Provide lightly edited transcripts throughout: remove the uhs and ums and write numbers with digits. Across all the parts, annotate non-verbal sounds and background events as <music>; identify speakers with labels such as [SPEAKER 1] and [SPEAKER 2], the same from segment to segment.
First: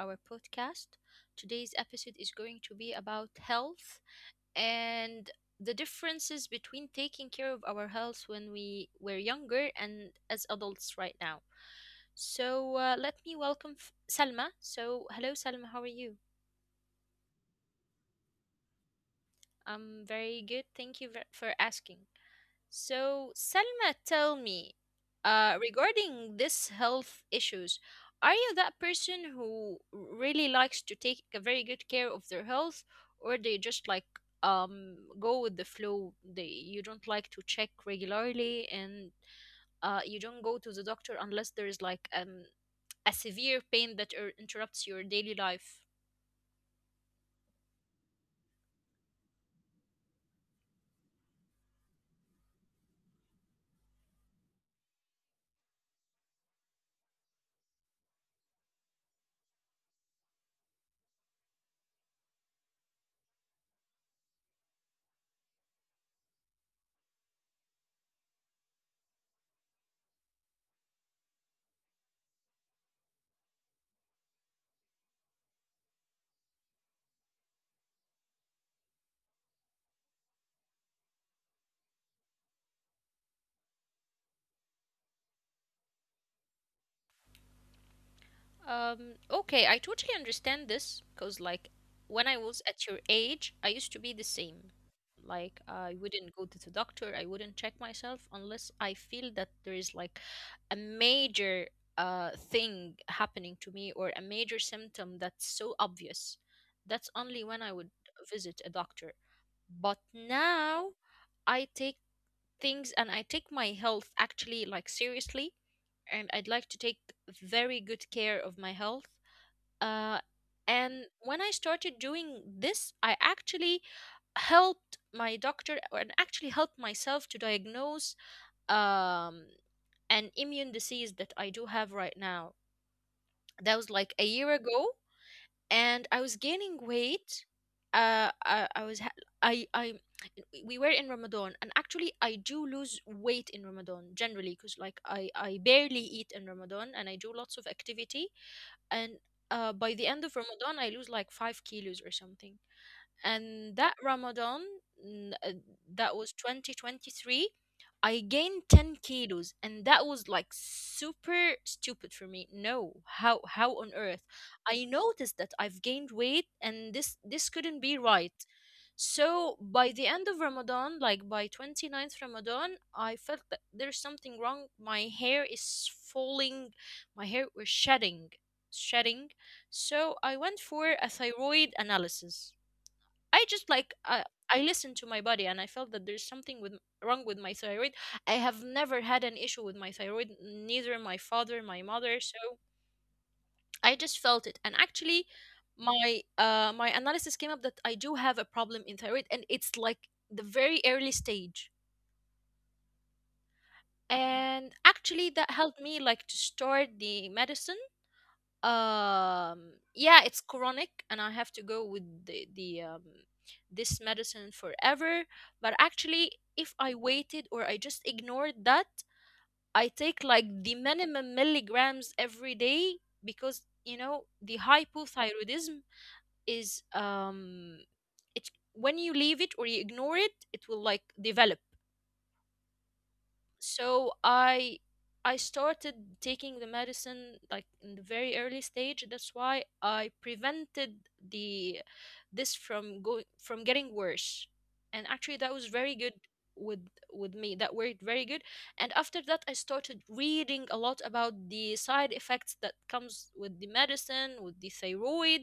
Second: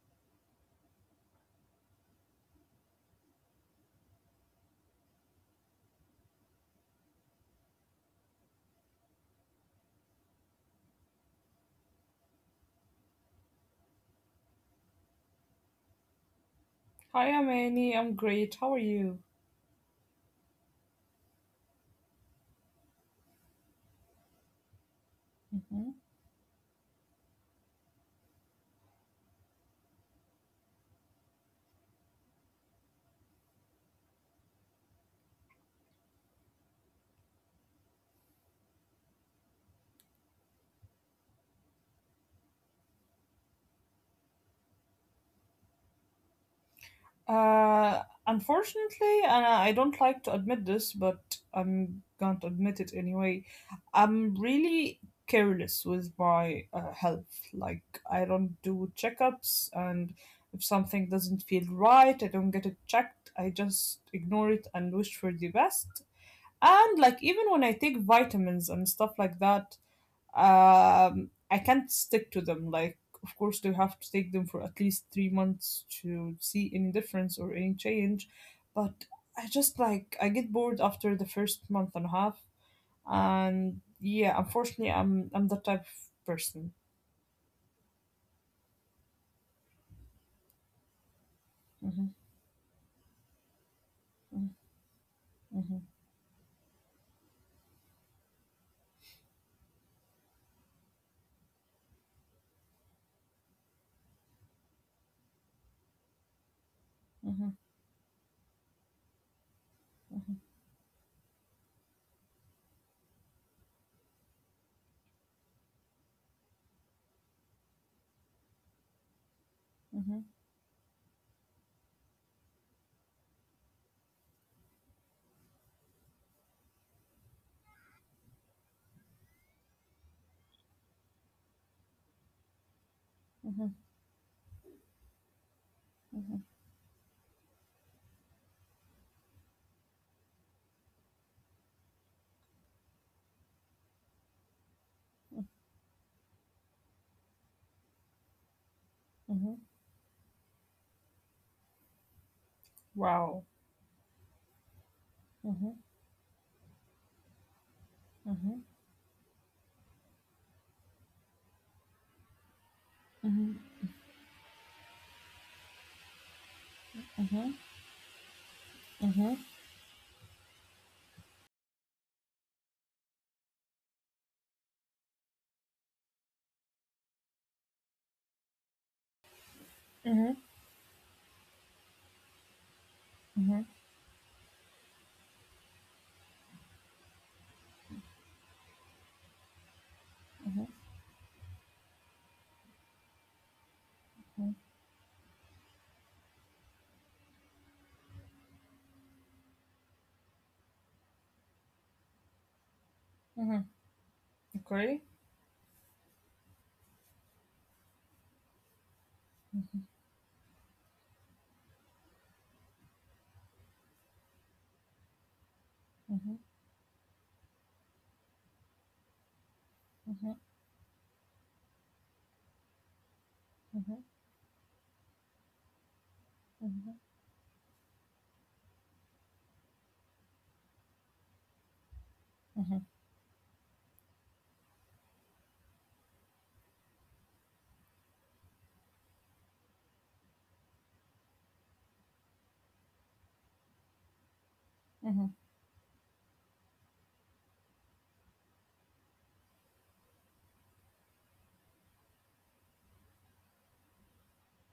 [SPEAKER 1] our podcast. Today's episode is going to be about health and the differences between taking care of our health when we were younger and as adults right now. So, let me welcome Salma. So, hello, Salma, how are you?
[SPEAKER 2] Hi, I'm Annie. I'm great. How are you?
[SPEAKER 1] I'm very good. Thank you for asking. So, Selma, tell me,
[SPEAKER 2] hmm
[SPEAKER 1] regarding this health issues, are you that person who really likes to take a very good care of their health, or they just like go with the flow? They You don't like to check regularly, and you don't go to the doctor unless there is like a severe pain that interrupts your daily life.
[SPEAKER 2] Unfortunately, and I don't like to admit this, but I'm going to admit it anyway. I'm really careless with my health. I don't do checkups, and if something doesn't feel right, I don't get it checked. I just ignore it and wish for the best. And, even when I take vitamins and stuff like that, I can't stick to them. Of course they have to take them for at least 3 months to see any difference or any change, but I just like I get bored after the first month and a half. And yeah, unfortunately, I'm that type of person.
[SPEAKER 1] Okay, I totally understand this because, like, when I was at your age, I used to be the same. Like, I wouldn't go to the doctor, I wouldn't check myself unless I feel that there is like a major thing happening to me or a major symptom that's so obvious. That's only when I
[SPEAKER 2] hmm
[SPEAKER 1] would visit a doctor. But
[SPEAKER 2] hmm
[SPEAKER 1] now I take things and I take my health actually like seriously, and I'd like to take very good care of my health, uh,
[SPEAKER 2] hmm
[SPEAKER 1] and when I started doing this, I actually helped my doctor and actually helped myself to diagnose um, an immune disease that I do have right now. That was like
[SPEAKER 2] hmm
[SPEAKER 1] a year ago, and I was
[SPEAKER 2] hmm
[SPEAKER 1] gaining weight. I was ha- I we were in Ramadan, and actually I do lose weight in Ramadan generally because like I barely eat in Ramadan, and I do lots of activity, and
[SPEAKER 2] hmm
[SPEAKER 1] by the end of Ramadan, I lose like 5 kilos or something. And
[SPEAKER 2] wow.
[SPEAKER 1] that n- uh,
[SPEAKER 2] hmm hmm
[SPEAKER 1] that was 2023, I gained 10
[SPEAKER 2] hmm
[SPEAKER 1] kilos, and that was like super stupid for me. No, how, how on
[SPEAKER 2] hmm
[SPEAKER 1] earth? I noticed that I've gained weight, and this couldn't
[SPEAKER 2] hmm
[SPEAKER 1] be right.
[SPEAKER 2] hmm
[SPEAKER 1] So
[SPEAKER 2] hmm
[SPEAKER 1] by the end of Ramadan, like by 29th Ramadan, I felt that there's something wrong, my hair is falling, my hair was shedding, shedding. So I went for a thyroid analysis. I just like
[SPEAKER 2] hmm
[SPEAKER 1] I listened to my body, and I felt that there's something with wrong with my thyroid. I have never had an issue with my thyroid, neither my father, my mother, so I just felt it. And actually my my analysis came up that I do have a problem in thyroid, and it's like the very early stage.
[SPEAKER 2] hmm
[SPEAKER 1] And actually that
[SPEAKER 2] Okay.
[SPEAKER 1] helped me like to start the medicine. Yeah, it's chronic and I have to go with the this medicine forever. But actually if
[SPEAKER 2] hmm
[SPEAKER 1] I
[SPEAKER 2] hmm
[SPEAKER 1] waited or I just ignored that, I take like the minimum milligrams every day, because you know the hypothyroidism is, it's when you leave it or you ignore it, it will like develop.
[SPEAKER 2] hmm
[SPEAKER 1] So I started taking the medicine like in the very early stage. That's why I prevented the this from going, from getting worse. And actually that was
[SPEAKER 2] hmm
[SPEAKER 1] very good with with me, that worked very good. And after that I started reading a lot about the side effects that comes with the medicine, with the thyroid.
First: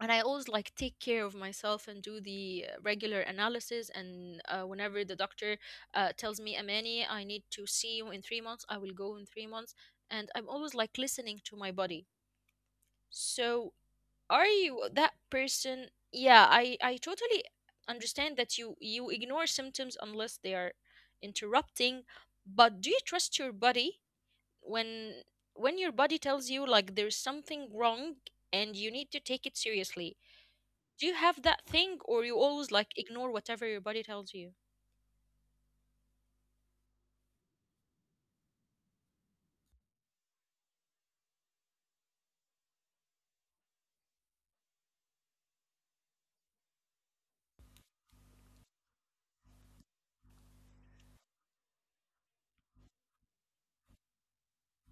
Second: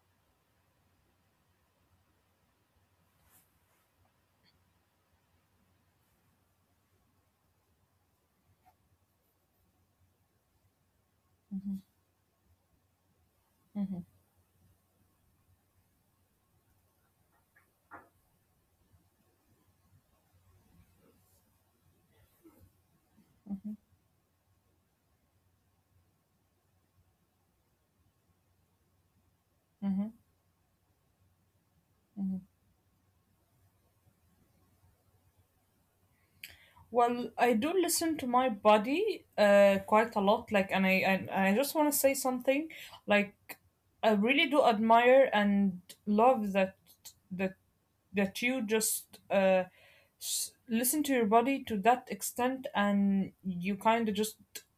[SPEAKER 1] And I always like take care of myself and do the regular analysis. And whenever the doctor tells me, Amani, I need to see you in 3 months, I will go in 3 months. And I'm always like listening to my
[SPEAKER 2] hmm
[SPEAKER 1] body. So are you that person? Yeah, I totally understand that you ignore symptoms unless they are interrupting. But do you trust your body when when your body tells you like there's something wrong, and you need to take it seriously?
[SPEAKER 2] Mhm,
[SPEAKER 1] Do you have that thing, or you
[SPEAKER 2] mhm.
[SPEAKER 1] always like ignore whatever your body tells you?
[SPEAKER 2] Well, I do listen to my body quite a lot. Like, and I just want to say something. Like, I really do admire and love that that you just listen to your body to that extent, and you kind of just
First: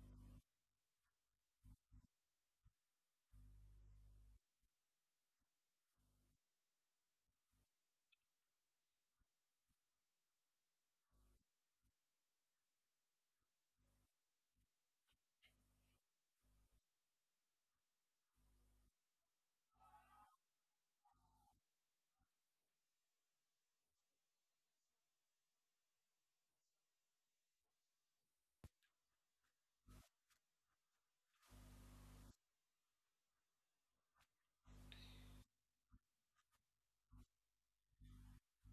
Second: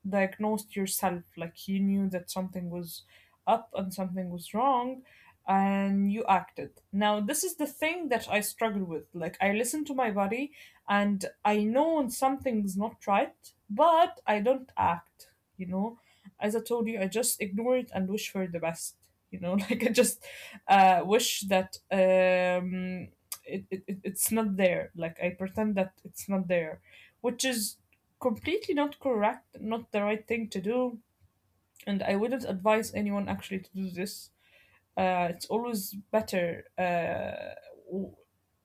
[SPEAKER 2] diagnosed yourself. Like, you knew that something was up and something was wrong, and you acted. Now, this is the thing that I struggle with. Like, I listen to my body and I know when something's not right, but I don't act. You know, as I told you, I just ignore it and wish for the best, <laughs> like I just wish that, it's not there. Like, I pretend that it's not there, which is completely not correct, not the right thing to do, and I wouldn't advise anyone actually to do this. It's always better. W-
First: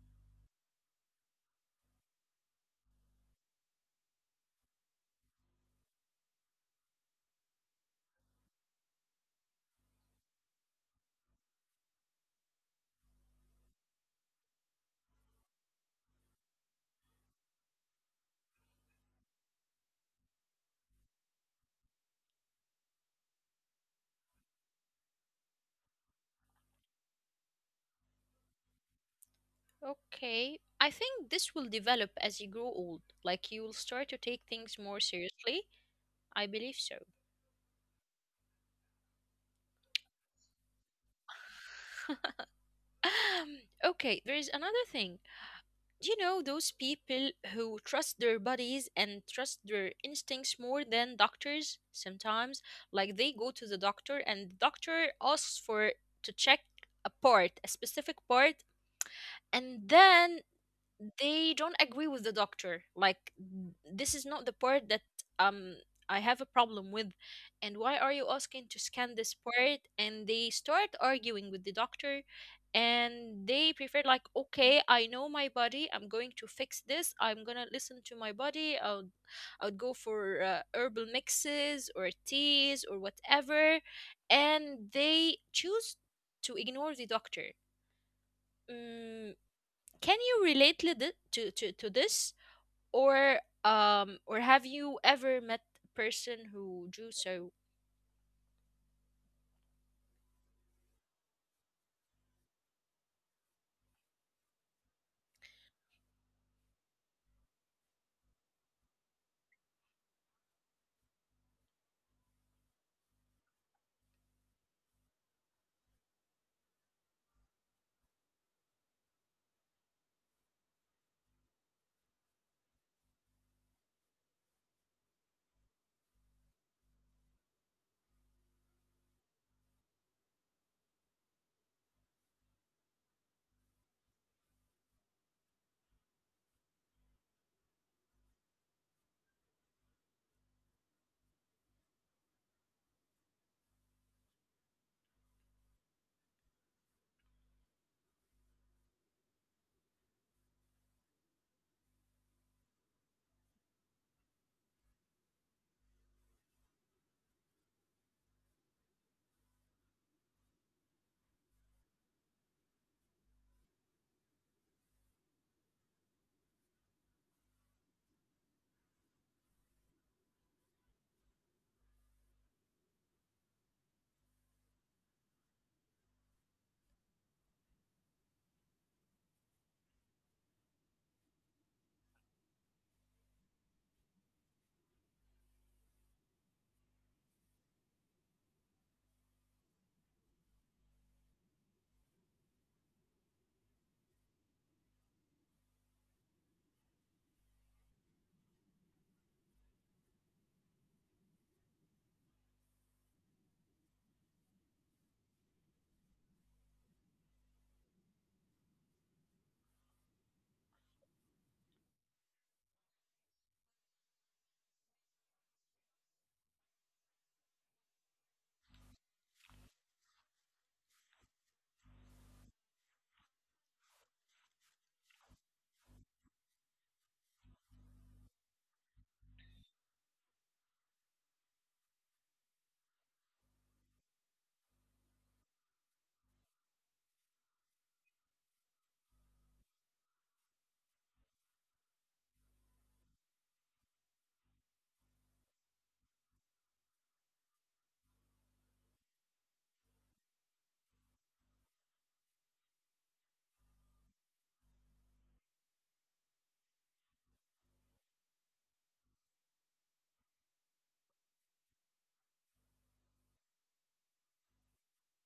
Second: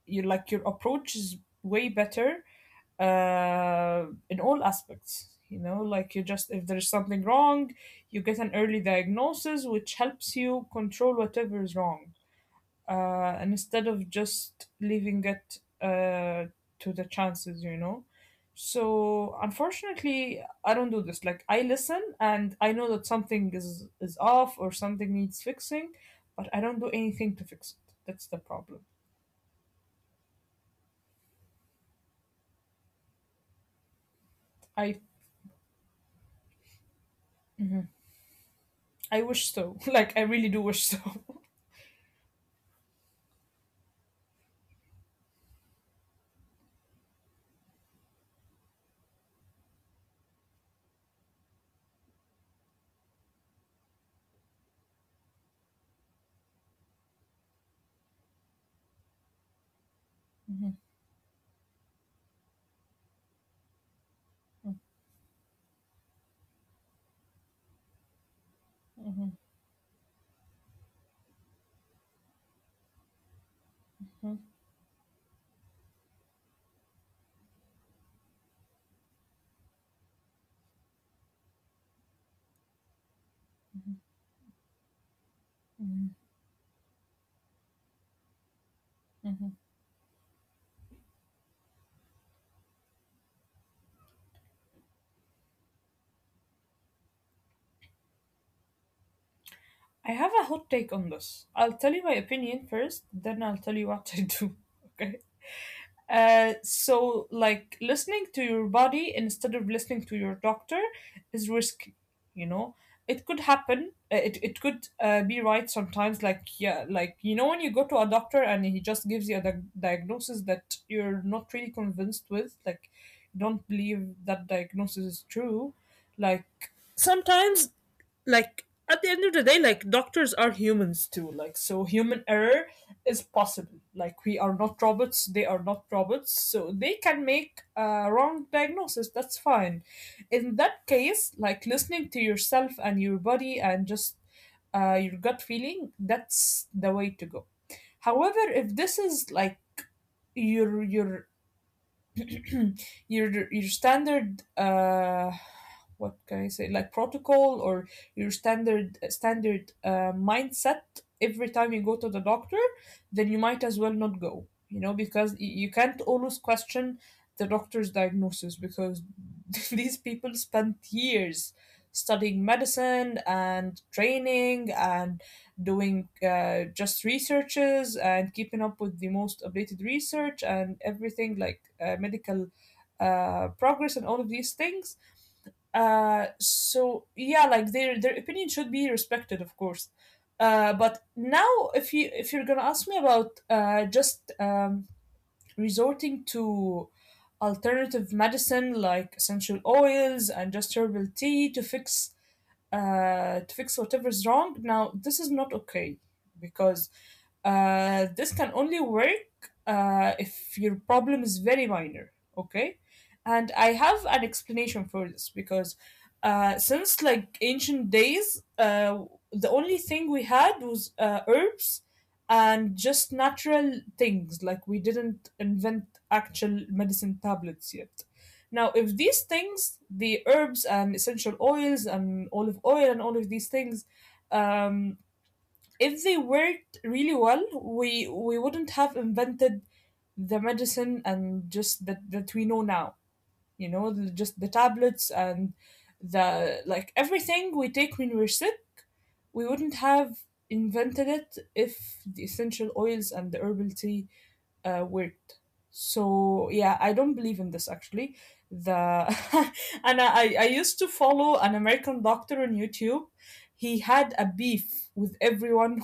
[SPEAKER 2] you, like, your approach is way better in all aspects. You know, like, you just, if there's something wrong, you get an early diagnosis, which helps you control whatever is wrong, instead of just leaving it to the chances, you know. So unfortunately, I don't do this. Like, I listen and I know that something is off, or something needs fixing, but I don't do anything to fix it. That's the problem.
[SPEAKER 1] Okay. I think this will develop as you grow old. Like you will start to take things more
[SPEAKER 2] I
[SPEAKER 1] seriously. I believe so.
[SPEAKER 2] I wish so. <laughs> Like, I really do wish so.
[SPEAKER 1] <laughs> Okay, there is another thing. Do you know those people who trust their bodies and trust their instincts more than doctors sometimes? Like they go to the doctor and the doctor asks for to check a part, a specific part, and then
[SPEAKER 2] <laughs>
[SPEAKER 1] they don't agree with the doctor like, this is not the part that um I have a problem with, and why are you asking to scan this part? And they start arguing with the doctor, and they prefer like, okay, I know my body, I'm going to fix this, I'm gonna listen to my body, I'll go for herbal mixes or teas or whatever. And they choose to ignore the doctor. Mm, can you relate to, to this? Or have you ever met a person who do so?
[SPEAKER 2] I have a hot take on this. I'll tell you my opinion first, then I'll tell you what I do. <laughs> Okay. So, like, listening to your body instead of listening to your doctor is risky, you know? It could happen. It could be right sometimes. Like, yeah, like, you know, when you go to a doctor and he just gives you a diagnosis that you're not really convinced with, like, you don't believe that diagnosis is true. Like, sometimes, like, at the end of the day, like, doctors are humans too. Like, so human error is possible. Like, we are not robots, they are not robots, so they can make a wrong diagnosis. That's fine. In that case, like, listening to yourself and your body and just your gut feeling, that's the way to go. However, if this is like your <clears throat> your standard what can I say, like, protocol, or your standard mindset every time you go to the doctor, then you might as well not go, you know, because you can't always question the doctor's diagnosis, because <laughs> these people spent years studying medicine and training and doing just researches and keeping up with the most updated research and everything, like, medical progress and all of these things. So yeah, like, their opinion should be respected, of course. But now, if you're gonna ask me about just, resorting to alternative medicine, like, essential oils and just herbal tea to fix, to fix whatever's wrong. Now, this is not okay, because this can only work if your problem is very minor, okay? And I have an explanation for this, because since, like, ancient days, the only thing we had was herbs and just natural things. Like, we didn't invent actual medicine tablets yet. Now, if these things, the herbs and essential oils and olive oil and all of these things, um, if they worked really well, we wouldn't have invented the medicine and just that we know now, you know, the, just the tablets and the, like, everything we take when we're sick. We wouldn't have invented it if the essential oils and the herbal tea weren't. So yeah, I don't believe in this actually. The <laughs> And I used to follow an American doctor on YouTube. He had a beef with everyone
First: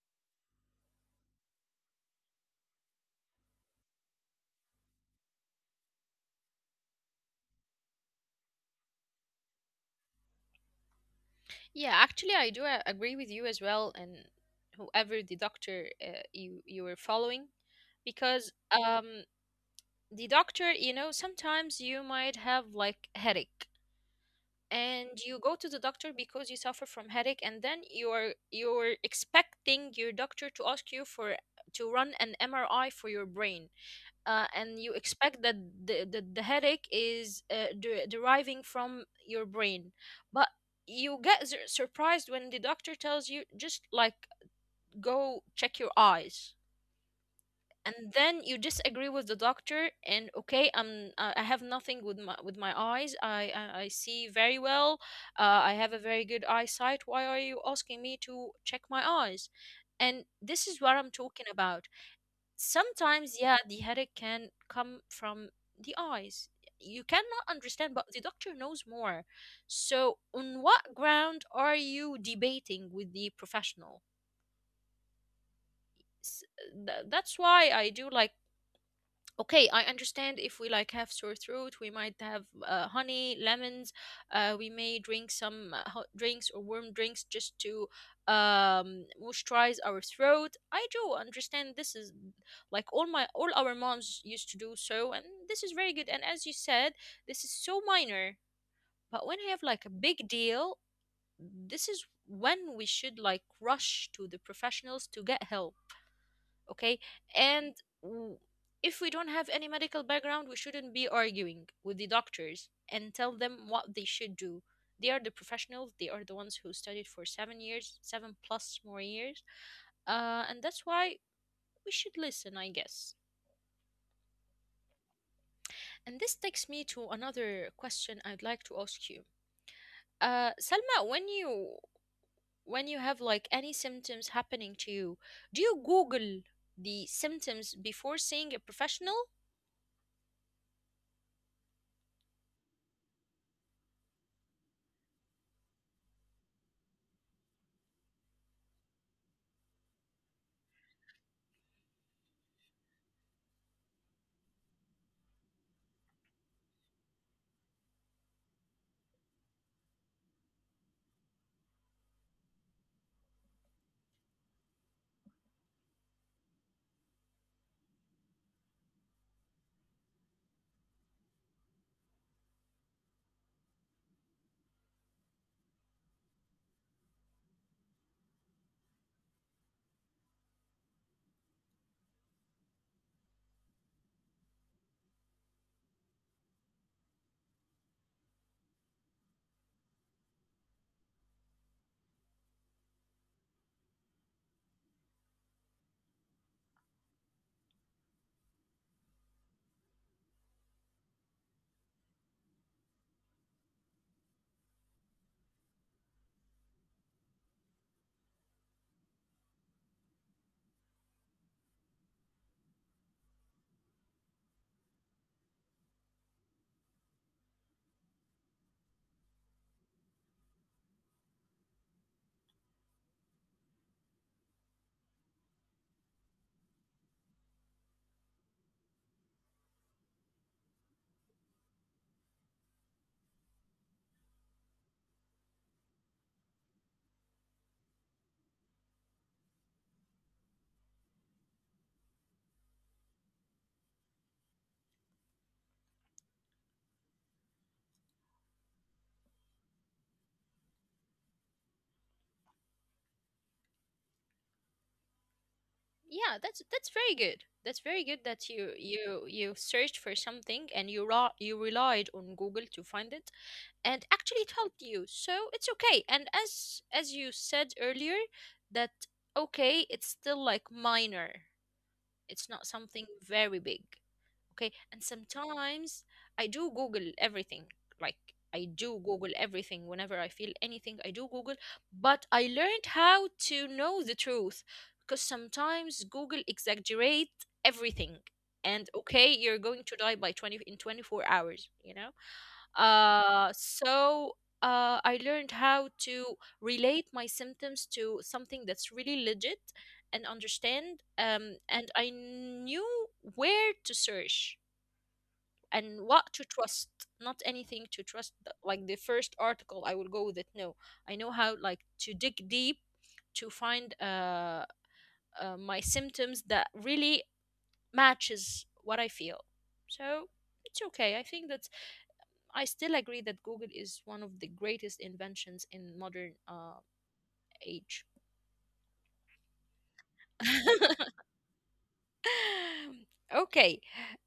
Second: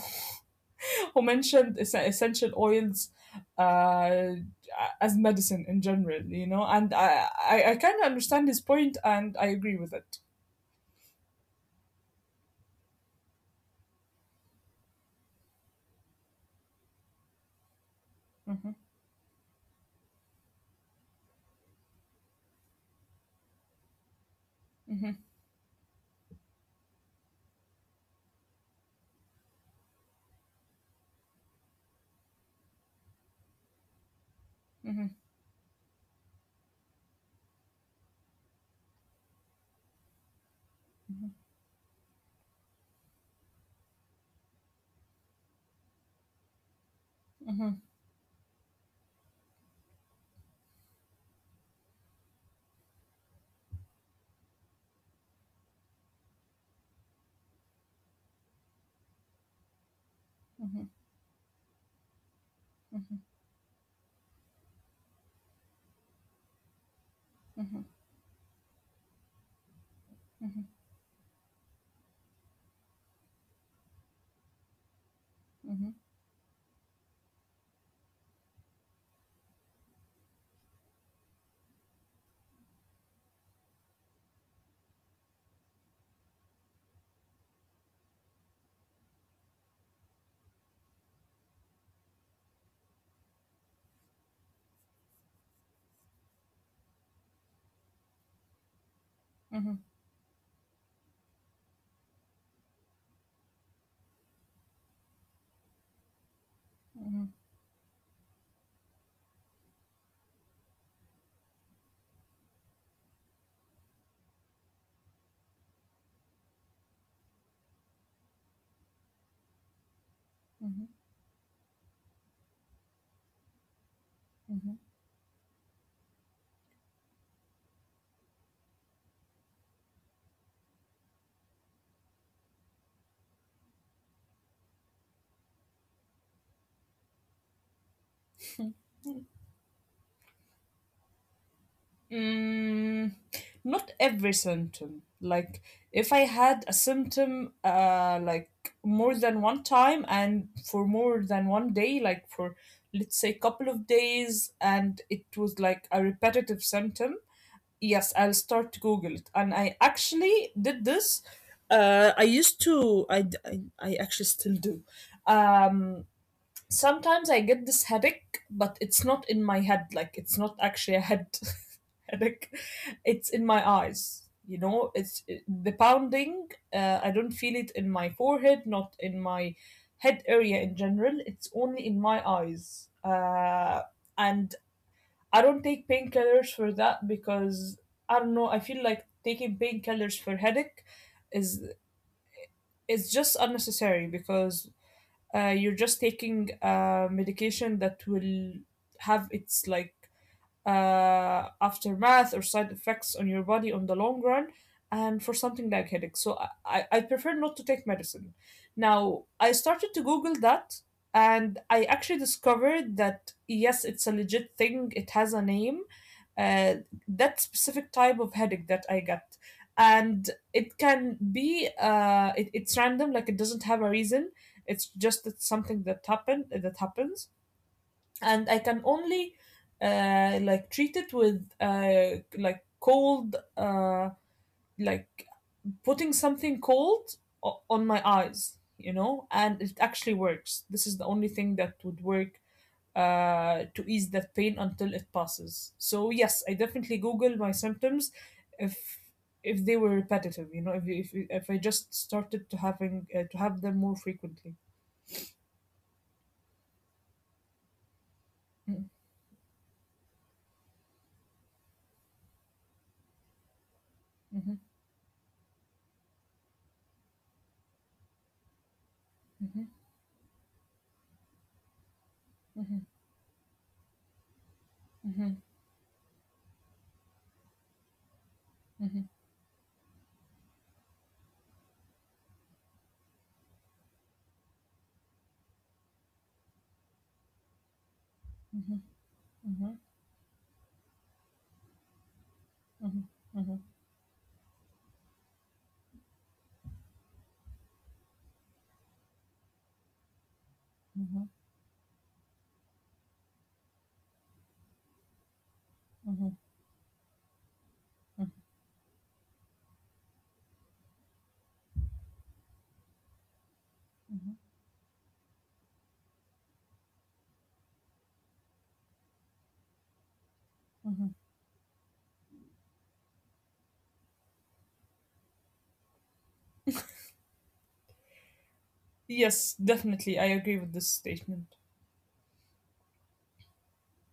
[SPEAKER 2] who mentioned essential oils uh, as medicine in general, you know, and I kind of understand his point and I agree with it.
[SPEAKER 1] Yeah, actually I do agree with you as well, and whoever the doctor you, you were following, because
[SPEAKER 2] Mhm,
[SPEAKER 1] the doctor, you know, sometimes you might have like headache,
[SPEAKER 2] mhm,
[SPEAKER 1] and you go to the doctor because you suffer from headache, and then you're expecting your doctor to ask you for to run an MRI for your brain, and you
[SPEAKER 2] mhm,
[SPEAKER 1] expect that the headache is deriving from your brain. But you get surprised when the doctor tells you just like, go check your eyes.
[SPEAKER 2] mhm, mhm,
[SPEAKER 1] And then you disagree with the doctor, and okay, I have nothing with my, with my eyes, I see very well. I have a very good eyesight, why are you asking me to check my eyes? And this is
[SPEAKER 2] mhm,
[SPEAKER 1] what I'm talking about. Sometimes, yeah, the headache can come from the eyes. You cannot
[SPEAKER 2] mhm, mhm,
[SPEAKER 1] understand, but the doctor knows more. So on what ground are you debating with the professional?
[SPEAKER 2] mhm,
[SPEAKER 1] S- that's why I do like, okay, I understand if we like have sore throat, we might have honey lemons, we may drink some hot drinks or warm drinks just to moisturize our throat. I do understand this is like all my, all our moms used to do so, and this is very good. And as you said, this is so minor. But when I have like a
[SPEAKER 2] mhm,
[SPEAKER 1] big deal, this is when we should like rush to the professionals to get help. Okay.
[SPEAKER 2] mhm,
[SPEAKER 1] And w- if we don't have any medical background, we shouldn't be arguing with the doctors and tell them what they should do. They are the professionals, they are the ones who studied for 7 years, seven plus more years. And that's
[SPEAKER 2] mhm,
[SPEAKER 1] why we should listen, I guess.
[SPEAKER 2] Mhm.
[SPEAKER 1] And this takes me to another question I'd like to ask you. Selma, when you, when you have like any symptoms happening to you, do you google the symptoms before seeing a professional?
[SPEAKER 2] Mm, not every symptom. Like, if I had a symptom like more than one time and for more than 1 day, like, for let's say couple of days, and it was like a repetitive symptom, yes, I'll start to Google it. And I actually did this. I used to, I actually still do. Um Sometimes I get this headache, but it's not in my head. Like, it's not actually a head <laughs> headache. It's in my eyes. You know, it's the pounding. I don't feel it in my forehead, not in my head area in general. It's only in my eyes. And I don't take painkillers for that, because I don't know. I feel like taking painkillers for headache is is just unnecessary, because you're just taking medication that will have its, like, aftermath or side effects on your body on the long run, and for something like headache. So, I, I prefer not to take medicine. Now, I started to Google that, and I actually discovered that yes, it's a legit thing, it has a name. Uh, that specific type of headache that I get. And it can be, it's random, like, it doesn't have a reason. It's just that something that happened that happens, and I can only like, treat it with, like, cold, like, putting something cold on my eyes, you know, and it actually works. This is the only thing that would work to ease that pain until it passes. So yes, I definitely Google my symptoms if, they were repetitive, you know, if I just started to having, to have them more frequently.
[SPEAKER 1] Yeah, that's very good, that's very good that
[SPEAKER 2] Mm-hmm,
[SPEAKER 1] you searched for something and you you relied on Google to find it. And actually it helped you, so it's okay. And as you said earlier, that okay, it's still like minor, it's not something very big. Okay, and sometimes I do google everything. Like I do google everything whenever I feel anything, I do google. But I learned how to know the truth, because sometimes Google exaggerate everything, and okay, you're
[SPEAKER 2] mm-hmm,
[SPEAKER 1] going to die by 20 in 24 hours, you know.
[SPEAKER 2] mm-hmm,
[SPEAKER 1] uh
[SPEAKER 2] mm-hmm,
[SPEAKER 1] so I learned how to relate my symptoms to something that's really legit and understand.
[SPEAKER 2] mm-hmm, mm-hmm.
[SPEAKER 1] And I knew where to search and what
[SPEAKER 2] mm-hmm,
[SPEAKER 1] to trust. Not anything to trust,
[SPEAKER 2] mm-hmm,
[SPEAKER 1] like the first article I will go with it, no. I know how like to dig deep to find
[SPEAKER 2] mm-hmm.
[SPEAKER 1] my symptoms that really matches what I feel. So it's okay, I
[SPEAKER 2] Mhm.
[SPEAKER 1] think that I still agree that Google is one of the greatest inventions in modern age.
[SPEAKER 2] Yes, definitely. I agree with this
[SPEAKER 1] <laughs>
[SPEAKER 2] statement.
[SPEAKER 1] Okay,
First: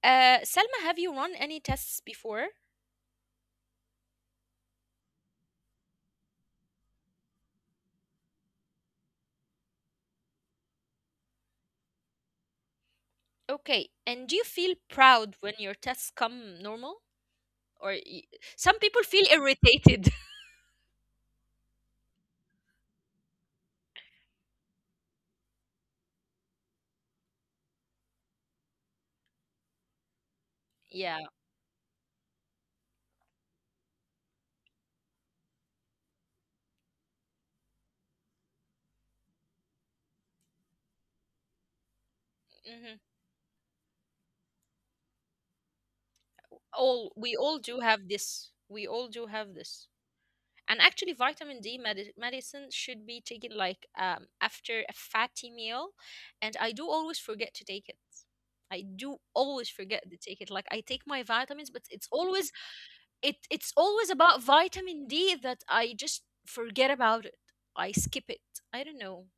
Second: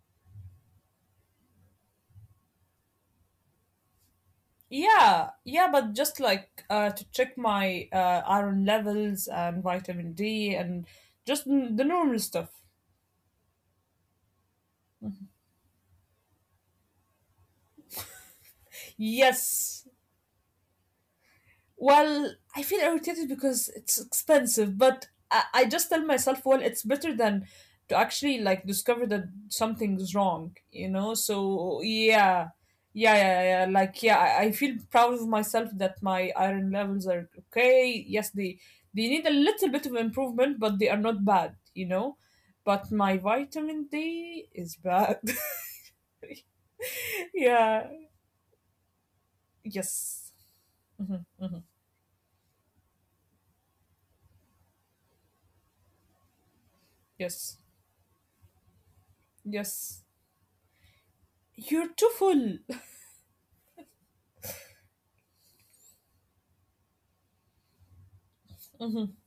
[SPEAKER 1] Selma, have you run any tests before?
[SPEAKER 2] Yeah, yeah, but just like, to check my iron levels and vitamin D and just the normal stuff.
[SPEAKER 1] Okay, and do you feel proud when your tests come normal? or y- some people feel
[SPEAKER 2] Yes.
[SPEAKER 1] irritated. <laughs>
[SPEAKER 2] Well, I feel irritated because it's expensive, but I just tell myself, well, it's better than to actually, like, discover that something's wrong, you know?
[SPEAKER 1] Yeah.
[SPEAKER 2] So yeah. Yeah, yeah, yeah, yeah. Like, yeah, I feel proud of myself that my iron levels are okay. Yes, they need a little bit of improvement, but they are not bad, you know? But
[SPEAKER 1] Hmm,
[SPEAKER 2] my vitamin D is bad.
[SPEAKER 1] all, we
[SPEAKER 2] <laughs>
[SPEAKER 1] all do
[SPEAKER 2] Yeah.
[SPEAKER 1] have this, we all do have this.
[SPEAKER 2] Yes.
[SPEAKER 1] And actually
[SPEAKER 2] hmm
[SPEAKER 1] vitamin D medicine should be taken like, after a fatty meal, and I do always forget to
[SPEAKER 2] Yes.
[SPEAKER 1] take it, I do always forget
[SPEAKER 2] Yes.
[SPEAKER 1] to take it. Like I take my vitamins, but
[SPEAKER 2] You're
[SPEAKER 1] it's
[SPEAKER 2] too
[SPEAKER 1] always,
[SPEAKER 2] full.
[SPEAKER 1] it, it's always about vitamin D that I just forget about it. I skip it. I don't know.
[SPEAKER 2] hmm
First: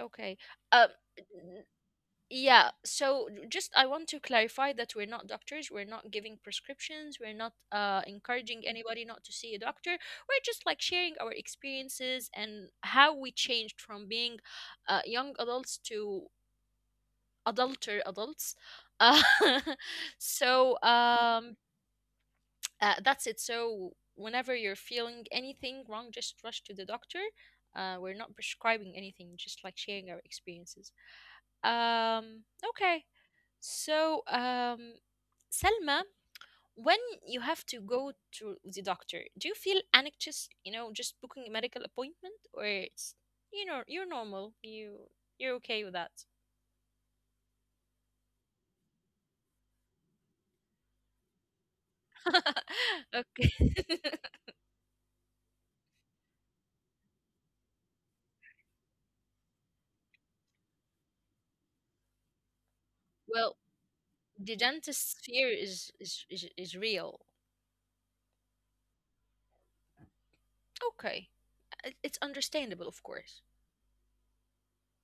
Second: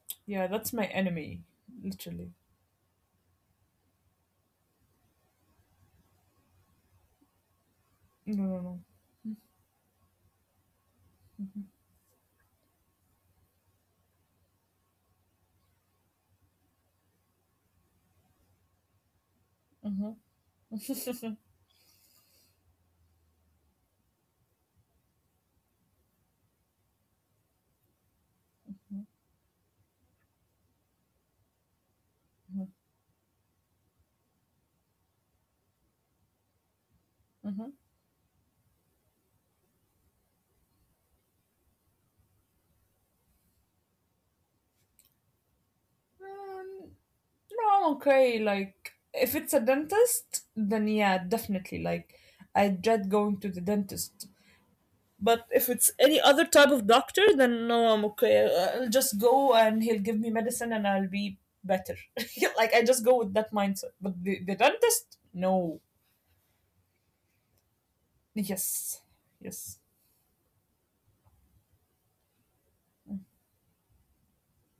[SPEAKER 1] Okay.
[SPEAKER 2] Yeah, that's my
[SPEAKER 1] Um
[SPEAKER 2] enemy,
[SPEAKER 1] n-
[SPEAKER 2] literally.
[SPEAKER 1] yeah, so just I want to clarify that we're not doctors, we're not giving prescriptions, we're not
[SPEAKER 2] No,
[SPEAKER 1] encouraging
[SPEAKER 2] no,
[SPEAKER 1] anybody not to see a doctor. We're just like sharing our experiences and how we changed from being young adults to adulter adults. <laughs> Uh, <laughs>
[SPEAKER 2] no.
[SPEAKER 1] so
[SPEAKER 2] Mm-hmm. <laughs>
[SPEAKER 1] That's it. So whenever you're feeling anything wrong, just rush to the doctor. We're not prescribing anything, just like sharing our experiences. Um,
[SPEAKER 2] hmm
[SPEAKER 1] okay. So, Selma, when you have to
[SPEAKER 2] Um,
[SPEAKER 1] go to the doctor, do you feel anxious? You know, just booking a medical appointment, or it's you're normal. You're okay with that.
[SPEAKER 2] no, I'm okay. Like, if it's a dentist, then yeah, definitely. Like, I
[SPEAKER 1] <laughs>
[SPEAKER 2] dread
[SPEAKER 1] Okay.
[SPEAKER 2] going to the dentist. But if it's any other type of doctor, then no, I'm okay. I'll just go and he'll give me medicine and I'll be better. <laughs> Like, I just
[SPEAKER 1] <laughs>
[SPEAKER 2] go with
[SPEAKER 1] Well,
[SPEAKER 2] that mindset. But
[SPEAKER 1] the
[SPEAKER 2] the
[SPEAKER 1] dentist
[SPEAKER 2] dentist,
[SPEAKER 1] fear is
[SPEAKER 2] no.
[SPEAKER 1] is is, is real.
[SPEAKER 2] Yes. Yes.
[SPEAKER 1] Okay. It's understandable, of course.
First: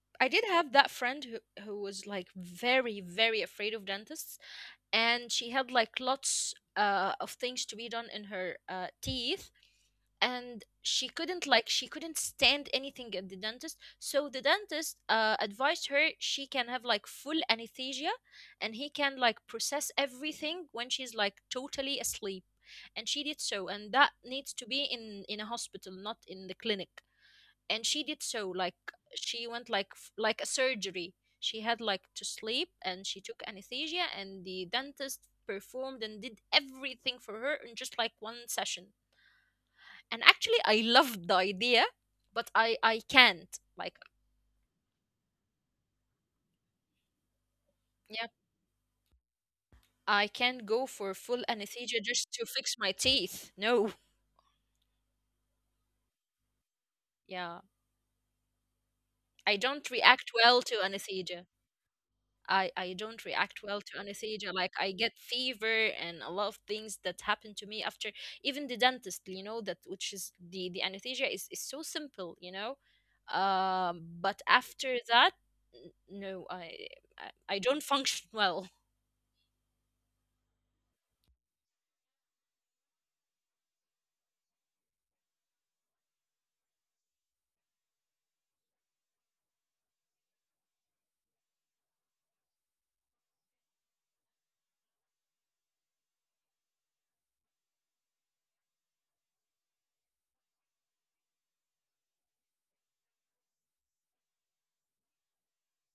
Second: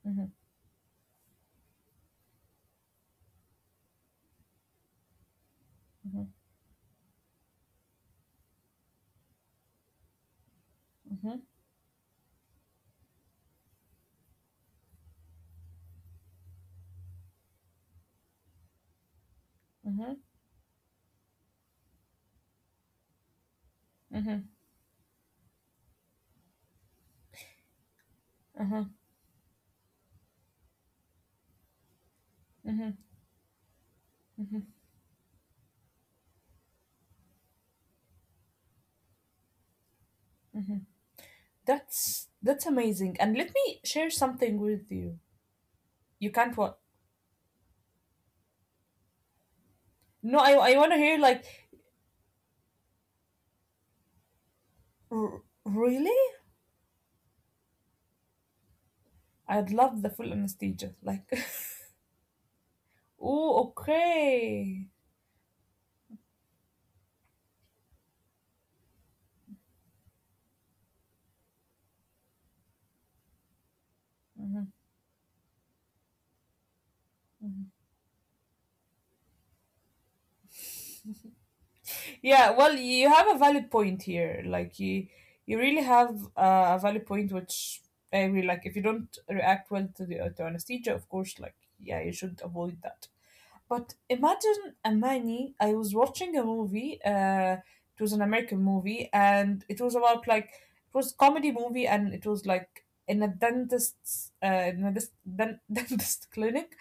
[SPEAKER 2] Mm-hmm.
[SPEAKER 1] I did have that friend who was like very, very afraid of dentists, and she had like lots of things to be done in her teeth, and
[SPEAKER 2] Mm-hmm.
[SPEAKER 1] she couldn't stand anything at the dentist. So the dentist advised her she can have like full anesthesia, and he can like process
[SPEAKER 2] Mm-hmm.
[SPEAKER 1] everything when she's like totally asleep, and she did so, and that needs to be in a hospital, not in the clinic. And she did so, like she went like like a surgery. She had like to sleep and she took anesthesia, and the dentist performed and did everything for her in just like one session. And actually, I loved the idea,
[SPEAKER 2] That's
[SPEAKER 1] but
[SPEAKER 2] that's
[SPEAKER 1] I
[SPEAKER 2] amazing. And
[SPEAKER 1] can't
[SPEAKER 2] let me
[SPEAKER 1] like,
[SPEAKER 2] share something with you. You can't what?
[SPEAKER 1] yeah, I
[SPEAKER 2] No,
[SPEAKER 1] can't
[SPEAKER 2] I
[SPEAKER 1] go
[SPEAKER 2] want to
[SPEAKER 1] for
[SPEAKER 2] hear,
[SPEAKER 1] full
[SPEAKER 2] like,
[SPEAKER 1] anesthesia just to fix my teeth. No,
[SPEAKER 2] really?
[SPEAKER 1] yeah, I
[SPEAKER 2] I'd
[SPEAKER 1] don't
[SPEAKER 2] love the
[SPEAKER 1] react
[SPEAKER 2] full
[SPEAKER 1] well to
[SPEAKER 2] anesthesia. Like,
[SPEAKER 1] anesthesia.
[SPEAKER 2] <laughs>
[SPEAKER 1] I don't react
[SPEAKER 2] oh,
[SPEAKER 1] well to anesthesia. Like, I
[SPEAKER 2] okay.
[SPEAKER 1] get fever and a lot of things that happen to me after, even the dentist, you know, that which is the anesthesia is so simple, you know. But
[SPEAKER 2] Mhm,
[SPEAKER 1] after that, n- no, I
[SPEAKER 2] mhm.
[SPEAKER 1] I I don't <laughs> function well.
[SPEAKER 2] Yeah, well, you have a valid point here. Like, you really have a valid point, which I agree. Like, if you don't react well to the, to anesthesia, of course, like, yeah, you should avoid that. But imagine, Amani, I was watching a movie, it was an American movie, and it was about, like, it was comedy movie, and it was like in a dentist's, in a dis- den- <laughs> dentist clinic.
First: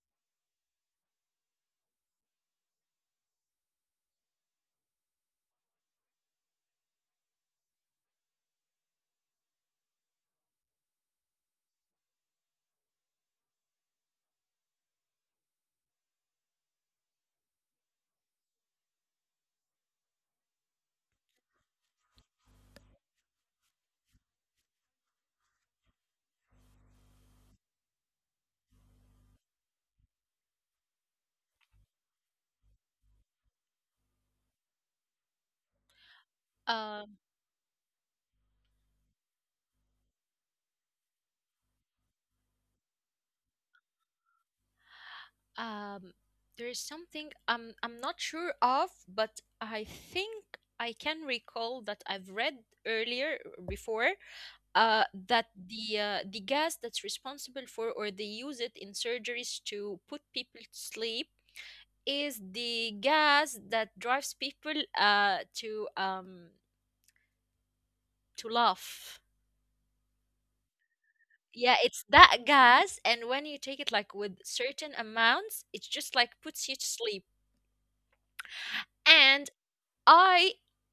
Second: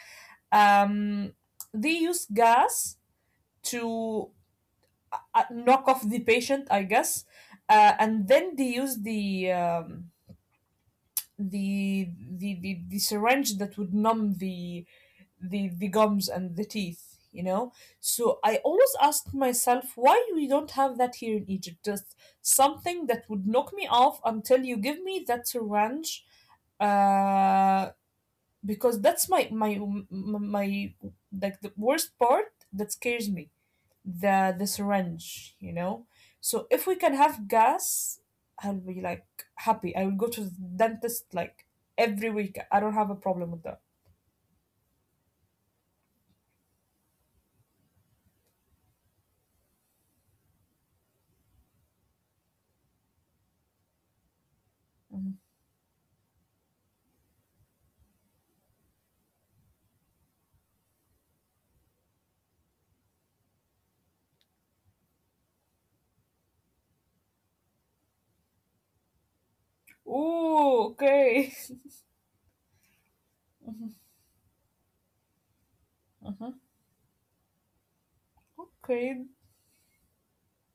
[SPEAKER 2] Um, they use gas to knock off the patient, I guess, and then they use the, the syringe that would numb the gums and the teeth. So I always asked myself why we don't have that here in Egypt, just something that would knock me off until you give me that syringe, uh, because that's my like the worst part that scares me, the syringe. So if we
[SPEAKER 1] Um,
[SPEAKER 2] can have gas, I'll be like happy. I will go to the dentist like every week. I don't have a problem with that.
[SPEAKER 1] um, there is something I'm not sure of, but I think I can recall that I've read earlier before, that
[SPEAKER 2] Mhm.
[SPEAKER 1] the gas that's responsible for, or they use it in surgeries to put people to sleep, is the gas that drives people to laugh.
[SPEAKER 2] Ooh, okay.
[SPEAKER 1] Yeah,
[SPEAKER 2] <laughs>
[SPEAKER 1] it's that gas, and when you take it
[SPEAKER 2] Mhm,
[SPEAKER 1] like with certain amounts, it just like puts
[SPEAKER 2] mhm.
[SPEAKER 1] you to sleep.
[SPEAKER 2] Okay.
[SPEAKER 1] And I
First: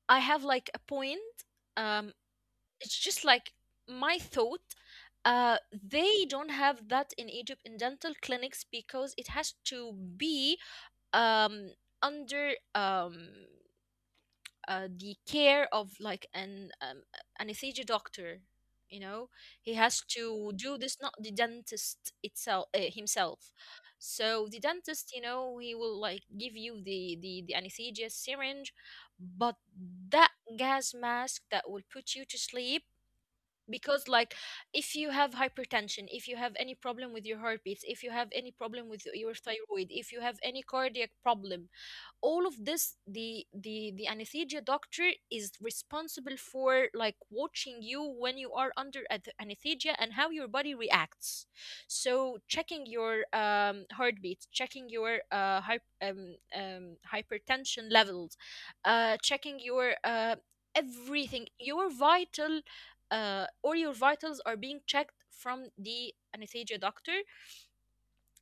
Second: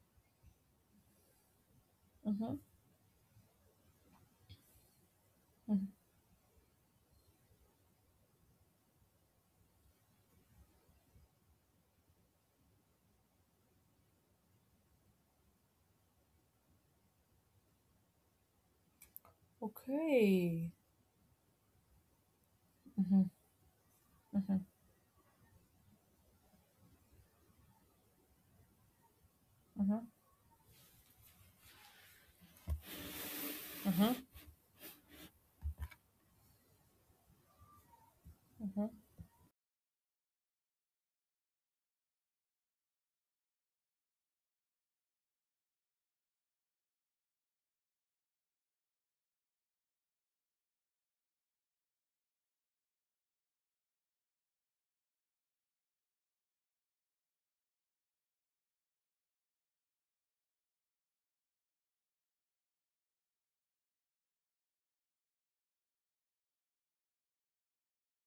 [SPEAKER 1] I have like a point. Um,
[SPEAKER 2] Mhm.
[SPEAKER 1] it's just like my thought, they don't have that in Egypt in dental clinics because it has to be um under the care of like an anesthesia doctor, you know. He has to
[SPEAKER 2] Okay.
[SPEAKER 1] do this, not the dentist itself himself. So the dentist, you know, he will like give you the anesthesia syringe, but that gas mask that will put you to sleep, because like, if you have hypertension, if you have any problem with your heartbeats, if you have any problem with your thyroid, if you have any cardiac problem, all of this, the anesthesia doctor is responsible for like watching you when you are under anesthesia and how your body reacts. So checking your heartbeat, checking your hypertension levels, checking your everything. Your vital or your vitals are being checked from the anesthesia doctor.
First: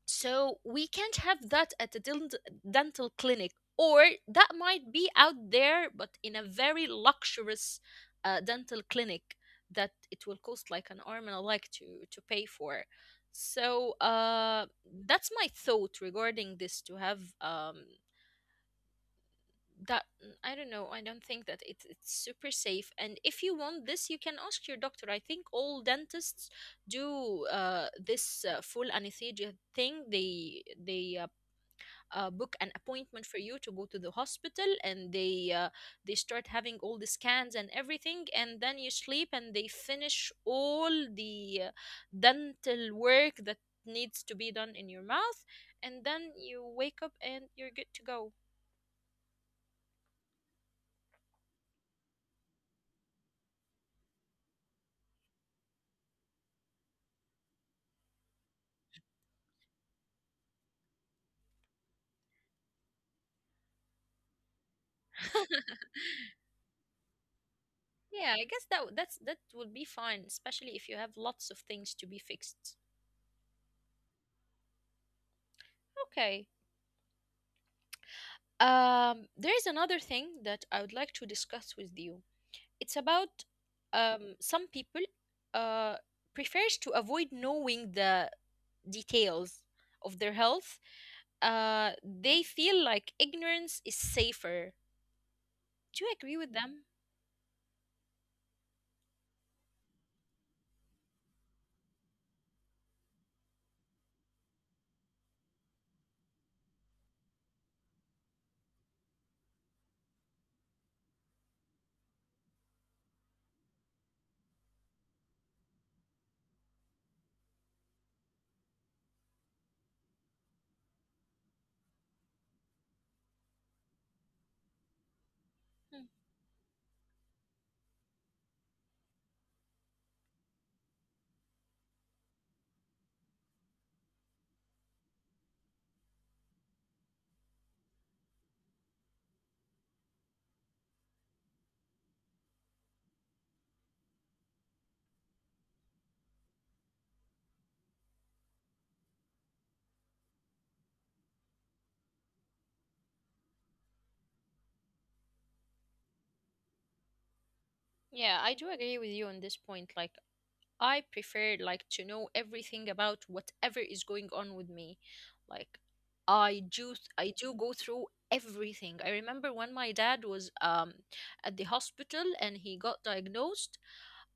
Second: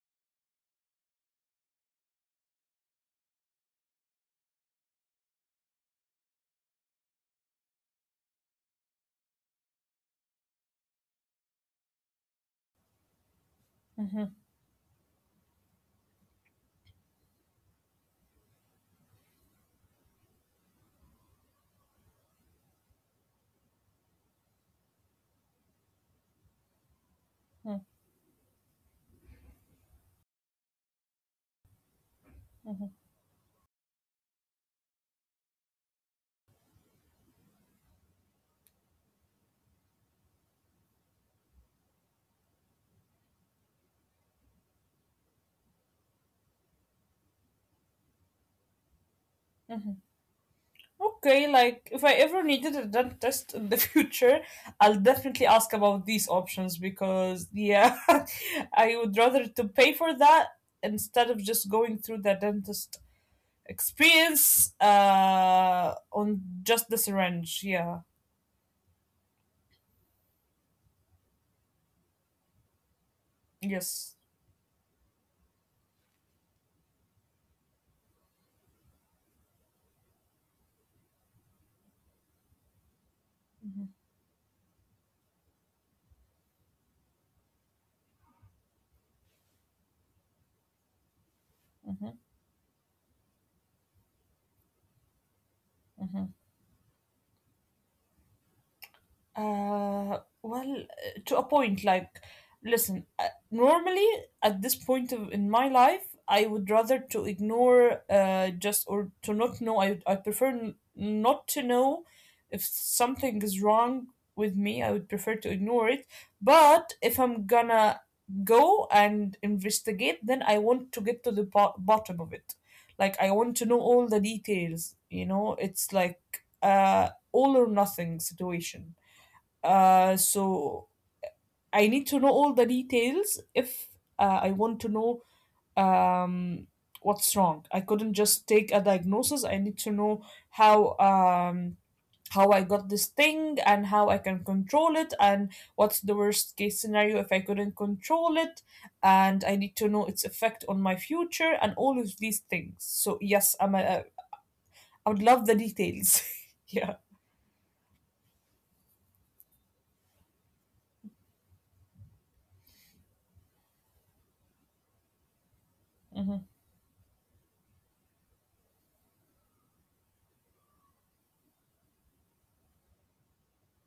[SPEAKER 1] So we can't have that at the dental clinic, or that might be out there, but in a very luxurious dental clinic that it will cost like an arm and a leg to pay for. So
[SPEAKER 2] Mhm,
[SPEAKER 1] that's my thought regarding this. To have that, mm, I don't know. I don't think that it's super safe. And if you want this, you can ask your doctor. I think all dentists do
[SPEAKER 2] mhm,
[SPEAKER 1] this full anesthesia thing. They book an appointment for you to go to the hospital, and they start having all the scans and everything, and then you sleep and they finish all the dental work that needs to be done in your mouth, and then you wake up and you're good to go.
[SPEAKER 2] mhm. Okay, like if I ever needed a done test in the <laughs> future, I'll definitely ask about these options because yeah, <laughs> I would rather to pay for that instead of just going through the dentist experience,
[SPEAKER 1] <laughs>
[SPEAKER 2] uh, on just the syringe. Yeah.
[SPEAKER 1] Yeah, I guess that that would be fine, especially if you have lots of things to be fixed.
[SPEAKER 2] Yes.
[SPEAKER 1] Okay. Um, there is another thing that I would like to discuss with you. It's about,
[SPEAKER 2] Mhm,
[SPEAKER 1] some people, uh, prefers to avoid knowing the details of their health.
[SPEAKER 2] mhm,
[SPEAKER 1] They feel like ignorance is safer. Do you agree
[SPEAKER 2] mhm.
[SPEAKER 1] with them?
[SPEAKER 2] Well, to a point, like, listen, normally at this point of, in my life, I would rather to ignore, just or to not know. I prefer not to know if something is wrong with me. I would prefer to ignore it. But if I'm gonna go and investigate, then I want to get to the bottom of it. Like, I want to know all the details,
[SPEAKER 1] Hmm.
[SPEAKER 2] you know? It's like all or nothing situation, so I need to know all the details if, I want to know, um, what's wrong. I couldn't just take a diagnosis. I need to know how, how I got this thing and how I can control it and what's the worst case scenario if I couldn't control it. And I need to know its effect on my future and all of these things. So yes, I'm a, I would love the details. <laughs> Yeah.
[SPEAKER 1] Yeah, I do agree with you on this point. Like, I prefer like to know everything about whatever is going on with me. Like, I do
[SPEAKER 2] Hmm.
[SPEAKER 1] I do go through everything. I remember when my dad was, um, at the hospital and he got diagnosed,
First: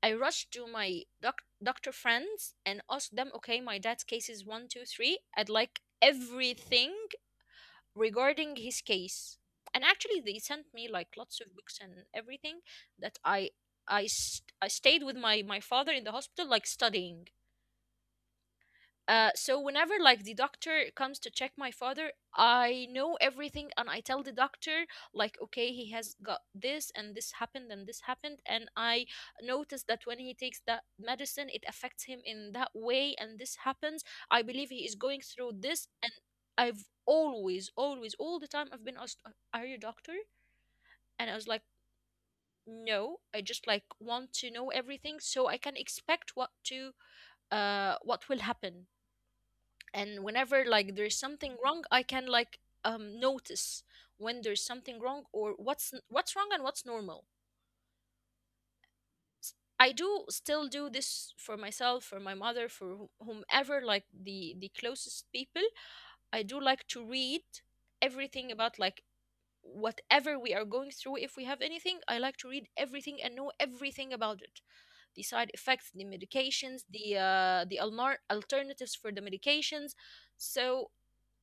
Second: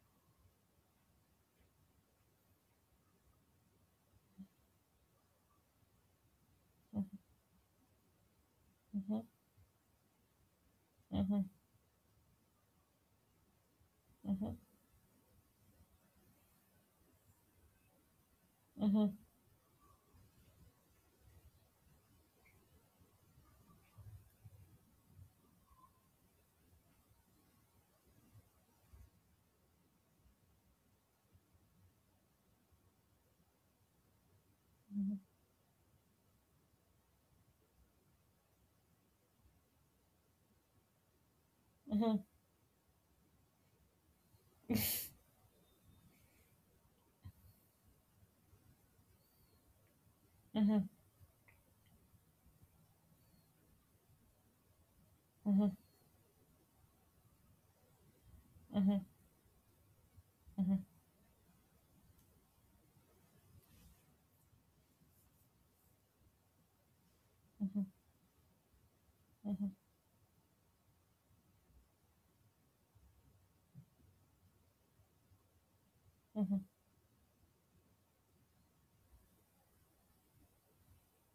[SPEAKER 1] I rushed to my doctor friends and asked them, okay, my dad's case is one, two, three. I'd like everything regarding his
[SPEAKER 2] Hmm.
[SPEAKER 1] case. And actually, they sent me like lots
[SPEAKER 2] Hmm.
[SPEAKER 1] of books and everything, that
[SPEAKER 2] Hmm.
[SPEAKER 1] I stayed with my father in the hospital, like studying.
[SPEAKER 2] Hmm.
[SPEAKER 1] Uh, so whenever like the doctor comes to check my father, I know everything, and I tell the doctor like, okay, he has got this, and this happened and this happened, and I notice that when he takes that medicine, it affects him in that way, and this happens. I believe he is going through this. And I've always, always, all the time I've been asked, are you a doctor?" And I was like,
[SPEAKER 2] Hmm.
[SPEAKER 1] no, I just like want to know everything so I can expect what to, what will happen. And whenever like
[SPEAKER 2] Mhm,
[SPEAKER 1] there's something wrong, I can like, notice when there's something wrong, or
[SPEAKER 2] mhm,
[SPEAKER 1] what's what's wrong and what's normal.
[SPEAKER 2] mhm,
[SPEAKER 1] I do still
[SPEAKER 2] mhm,
[SPEAKER 1] do this for myself, for my mother, for whomever, like the closest people. I do like to read
[SPEAKER 2] mhm,
[SPEAKER 1] everything about like
[SPEAKER 2] mhm, mhm,
[SPEAKER 1] whatever we are going through. If we have anything, I like to read everything and know everything about it: the side effects, the medications, the the alternatives for the medications. So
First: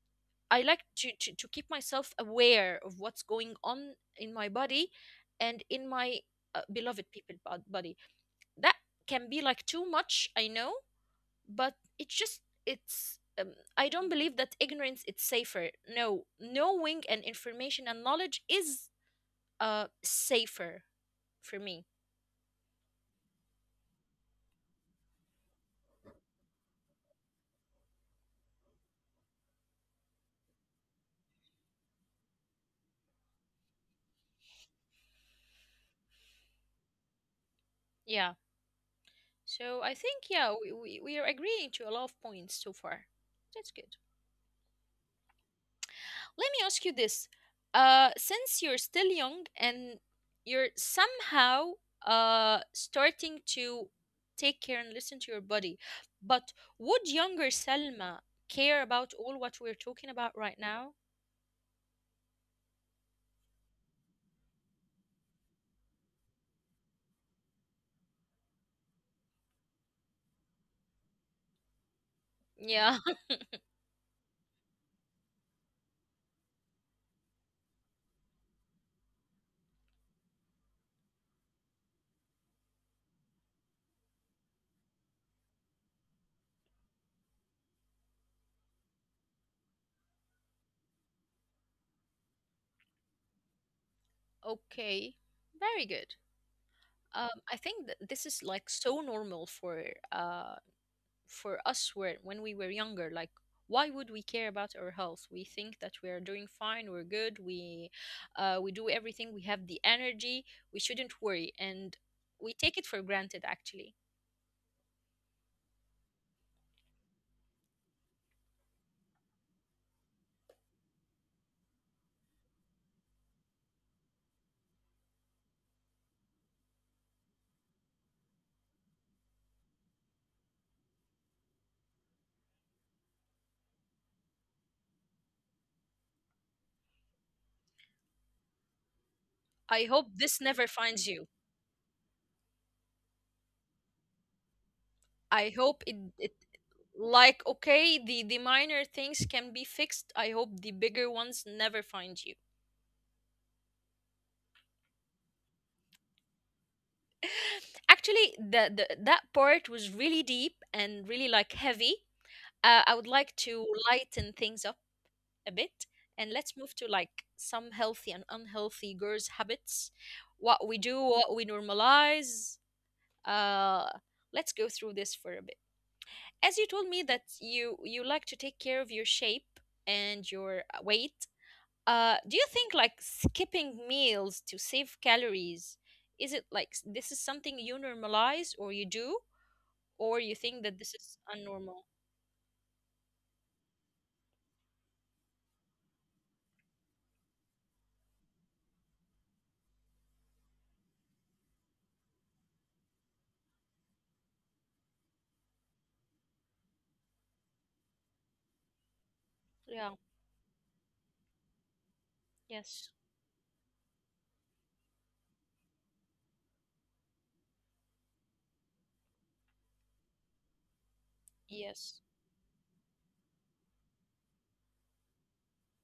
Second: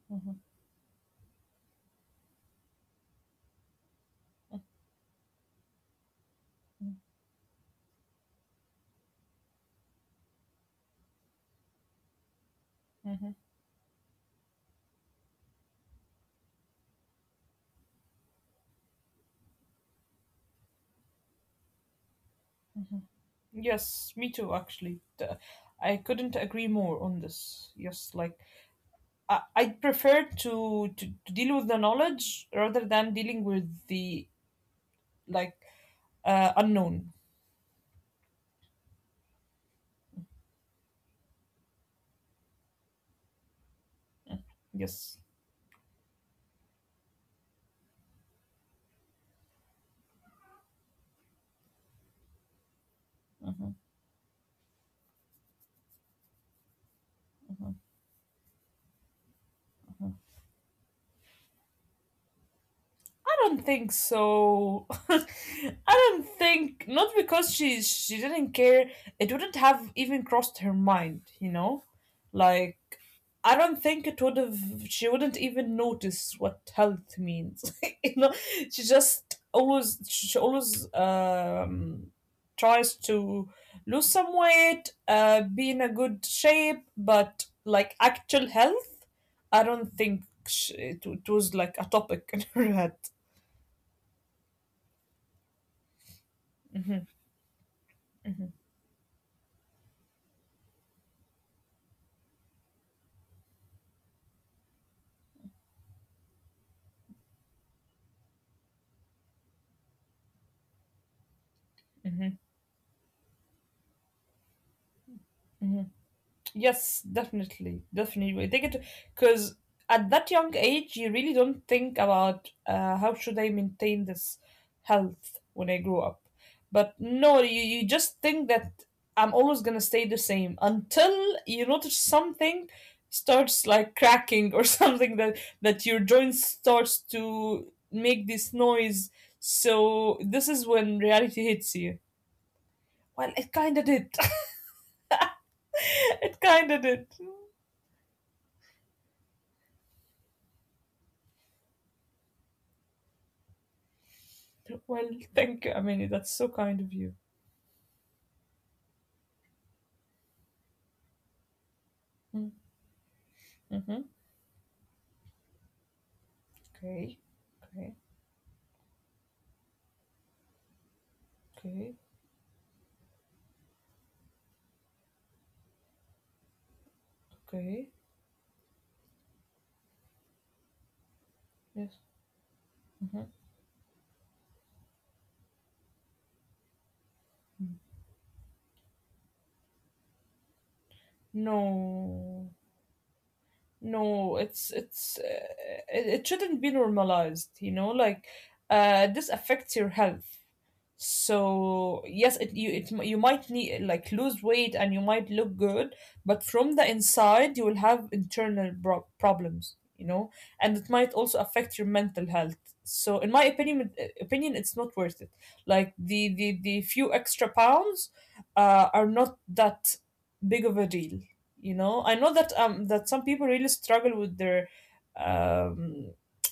[SPEAKER 2] mhm,
[SPEAKER 1] I like to keep myself aware of what's going on in my body and in my,
[SPEAKER 2] mhm.
[SPEAKER 1] beloved people body. That can be like too much, I know, but it's just, it's,
[SPEAKER 2] Mhm.
[SPEAKER 1] I don't believe that ignorance is safer. No, knowing and information and knowledge is, safer for me.
[SPEAKER 2] Yes, me too, actually. I couldn't agree more on this. Yes, like I prefer to deal with the knowledge rather than dealing with the like, unknown.
[SPEAKER 1] Yeah. So I think, yeah, we are agreeing to a lot of points so far. That's good.
[SPEAKER 2] Yes.
[SPEAKER 1] Let me ask you this. Since you're still young and you're somehow, starting
[SPEAKER 2] Mhm.
[SPEAKER 1] to take care and listen to your body, but would younger Selma care about all what we're talking about right now?
[SPEAKER 2] I don't think so. <laughs> I don't think not because she didn't care. It wouldn't have even crossed her mind, you know? Like
[SPEAKER 1] Yeah. <laughs>
[SPEAKER 2] I don't think it would have. She wouldn't even notice what health means. <laughs> You know, she just always she always tries to lose some weight, be in a good shape, but like actual health, I don't think it was like a topic <laughs> in her head.
[SPEAKER 1] Okay. Very good.
[SPEAKER 2] Hmm.
[SPEAKER 1] I think that this is like so normal for, uh for us, were when we were younger. Like, why would we care about our health? We think that we are doing fine, we're good, we, we do everything, we have the energy, we shouldn't worry, and we take it for granted, actually.
[SPEAKER 2] Hmm. Yes, definitely, definitely. They get because at that young age, you really don't think about, how should I maintain this health when I grow up. But no, you just think that I'm always gonna stay the same until you notice something starts like cracking or <laughs> something that that your joints starts to make this noise.
[SPEAKER 1] I hope
[SPEAKER 2] So
[SPEAKER 1] this
[SPEAKER 2] this
[SPEAKER 1] never
[SPEAKER 2] is when
[SPEAKER 1] finds you.
[SPEAKER 2] reality hits you. Well, it kinda did.
[SPEAKER 1] I hope
[SPEAKER 2] <laughs>
[SPEAKER 1] it,
[SPEAKER 2] It kinda did.
[SPEAKER 1] like, okay, the minor things can be fixed. I hope the bigger ones never find you.
[SPEAKER 2] Well, thank you. I mean, that's so kind of you.
[SPEAKER 1] <laughs> Actually, the that part was really deep and really like heavy.
[SPEAKER 2] Mm-hmm.
[SPEAKER 1] Uh, I would like to lighten things up a bit, and let's move
[SPEAKER 2] Okay.
[SPEAKER 1] to like
[SPEAKER 2] Okay.
[SPEAKER 1] some healthy and unhealthy girls' habits, what we do, what
[SPEAKER 2] Okay.
[SPEAKER 1] we normalize. Uh, let's go through this for a bit. As you told me
[SPEAKER 2] Okay.
[SPEAKER 1] that you like to take care of your shape and your,
[SPEAKER 2] Yes.
[SPEAKER 1] weight, do you
[SPEAKER 2] Hmm.
[SPEAKER 1] think like skipping meals to save calories, is it like, this is something you normalize or you do, or you think that this is
[SPEAKER 2] No.
[SPEAKER 1] unnormal?
[SPEAKER 2] No, it's it, it shouldn't be normalized, you know, like this affects your health. So yes it you you might need like lose weight and you might look good, but from the inside you will have internal problems, you know. And
[SPEAKER 1] Yeah.
[SPEAKER 2] it might also affect your mental health. So in my
[SPEAKER 1] Yes.
[SPEAKER 2] opinion opinion it's not worth it. Like the few extra pounds, are not that big of a deal. You know, I know that
[SPEAKER 1] Yes.
[SPEAKER 2] that some people really struggle with their, um,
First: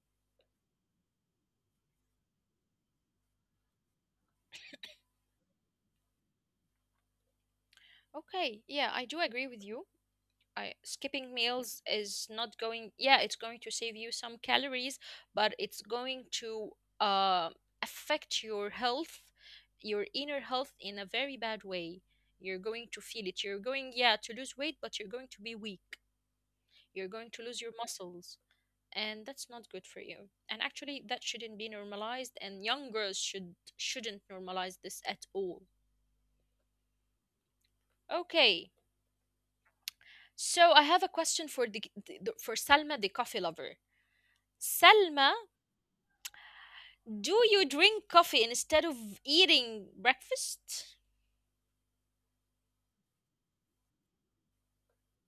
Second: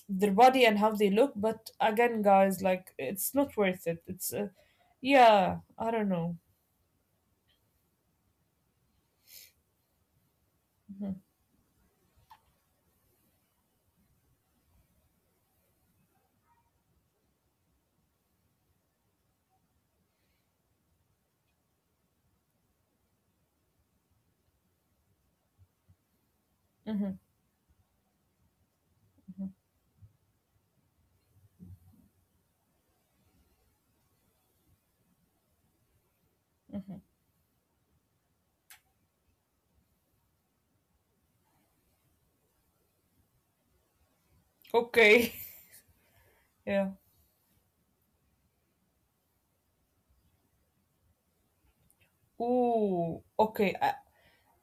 [SPEAKER 2] their body and how they look. But again, guys, like it's not worth it. It's, yeah, I don't know.
[SPEAKER 1] Okay. Yeah, I do agree with you. I,
[SPEAKER 2] Mhm,
[SPEAKER 1] skipping meals is not going, yeah, it's going to save you some calories, but it's going to, uh, affect your health, your inner health, in a very bad way. You're going to feel it, you're going, yeah, to lose weight, but you're going to be weak. You're going to
[SPEAKER 2] mhm,
[SPEAKER 1] lose your muscles, and that's not
[SPEAKER 2] mhm,
[SPEAKER 1] good for you. And actually that shouldn't be normalized, and young girls shouldn't normalize this at all.
[SPEAKER 2] mhm.
[SPEAKER 1] Okay. So I have a question for the for Salma the coffee lover. Salma,
[SPEAKER 2] Okay, <laughs> yeah.
[SPEAKER 1] do you drink coffee instead of eating breakfast?
[SPEAKER 2] Ooh, okay,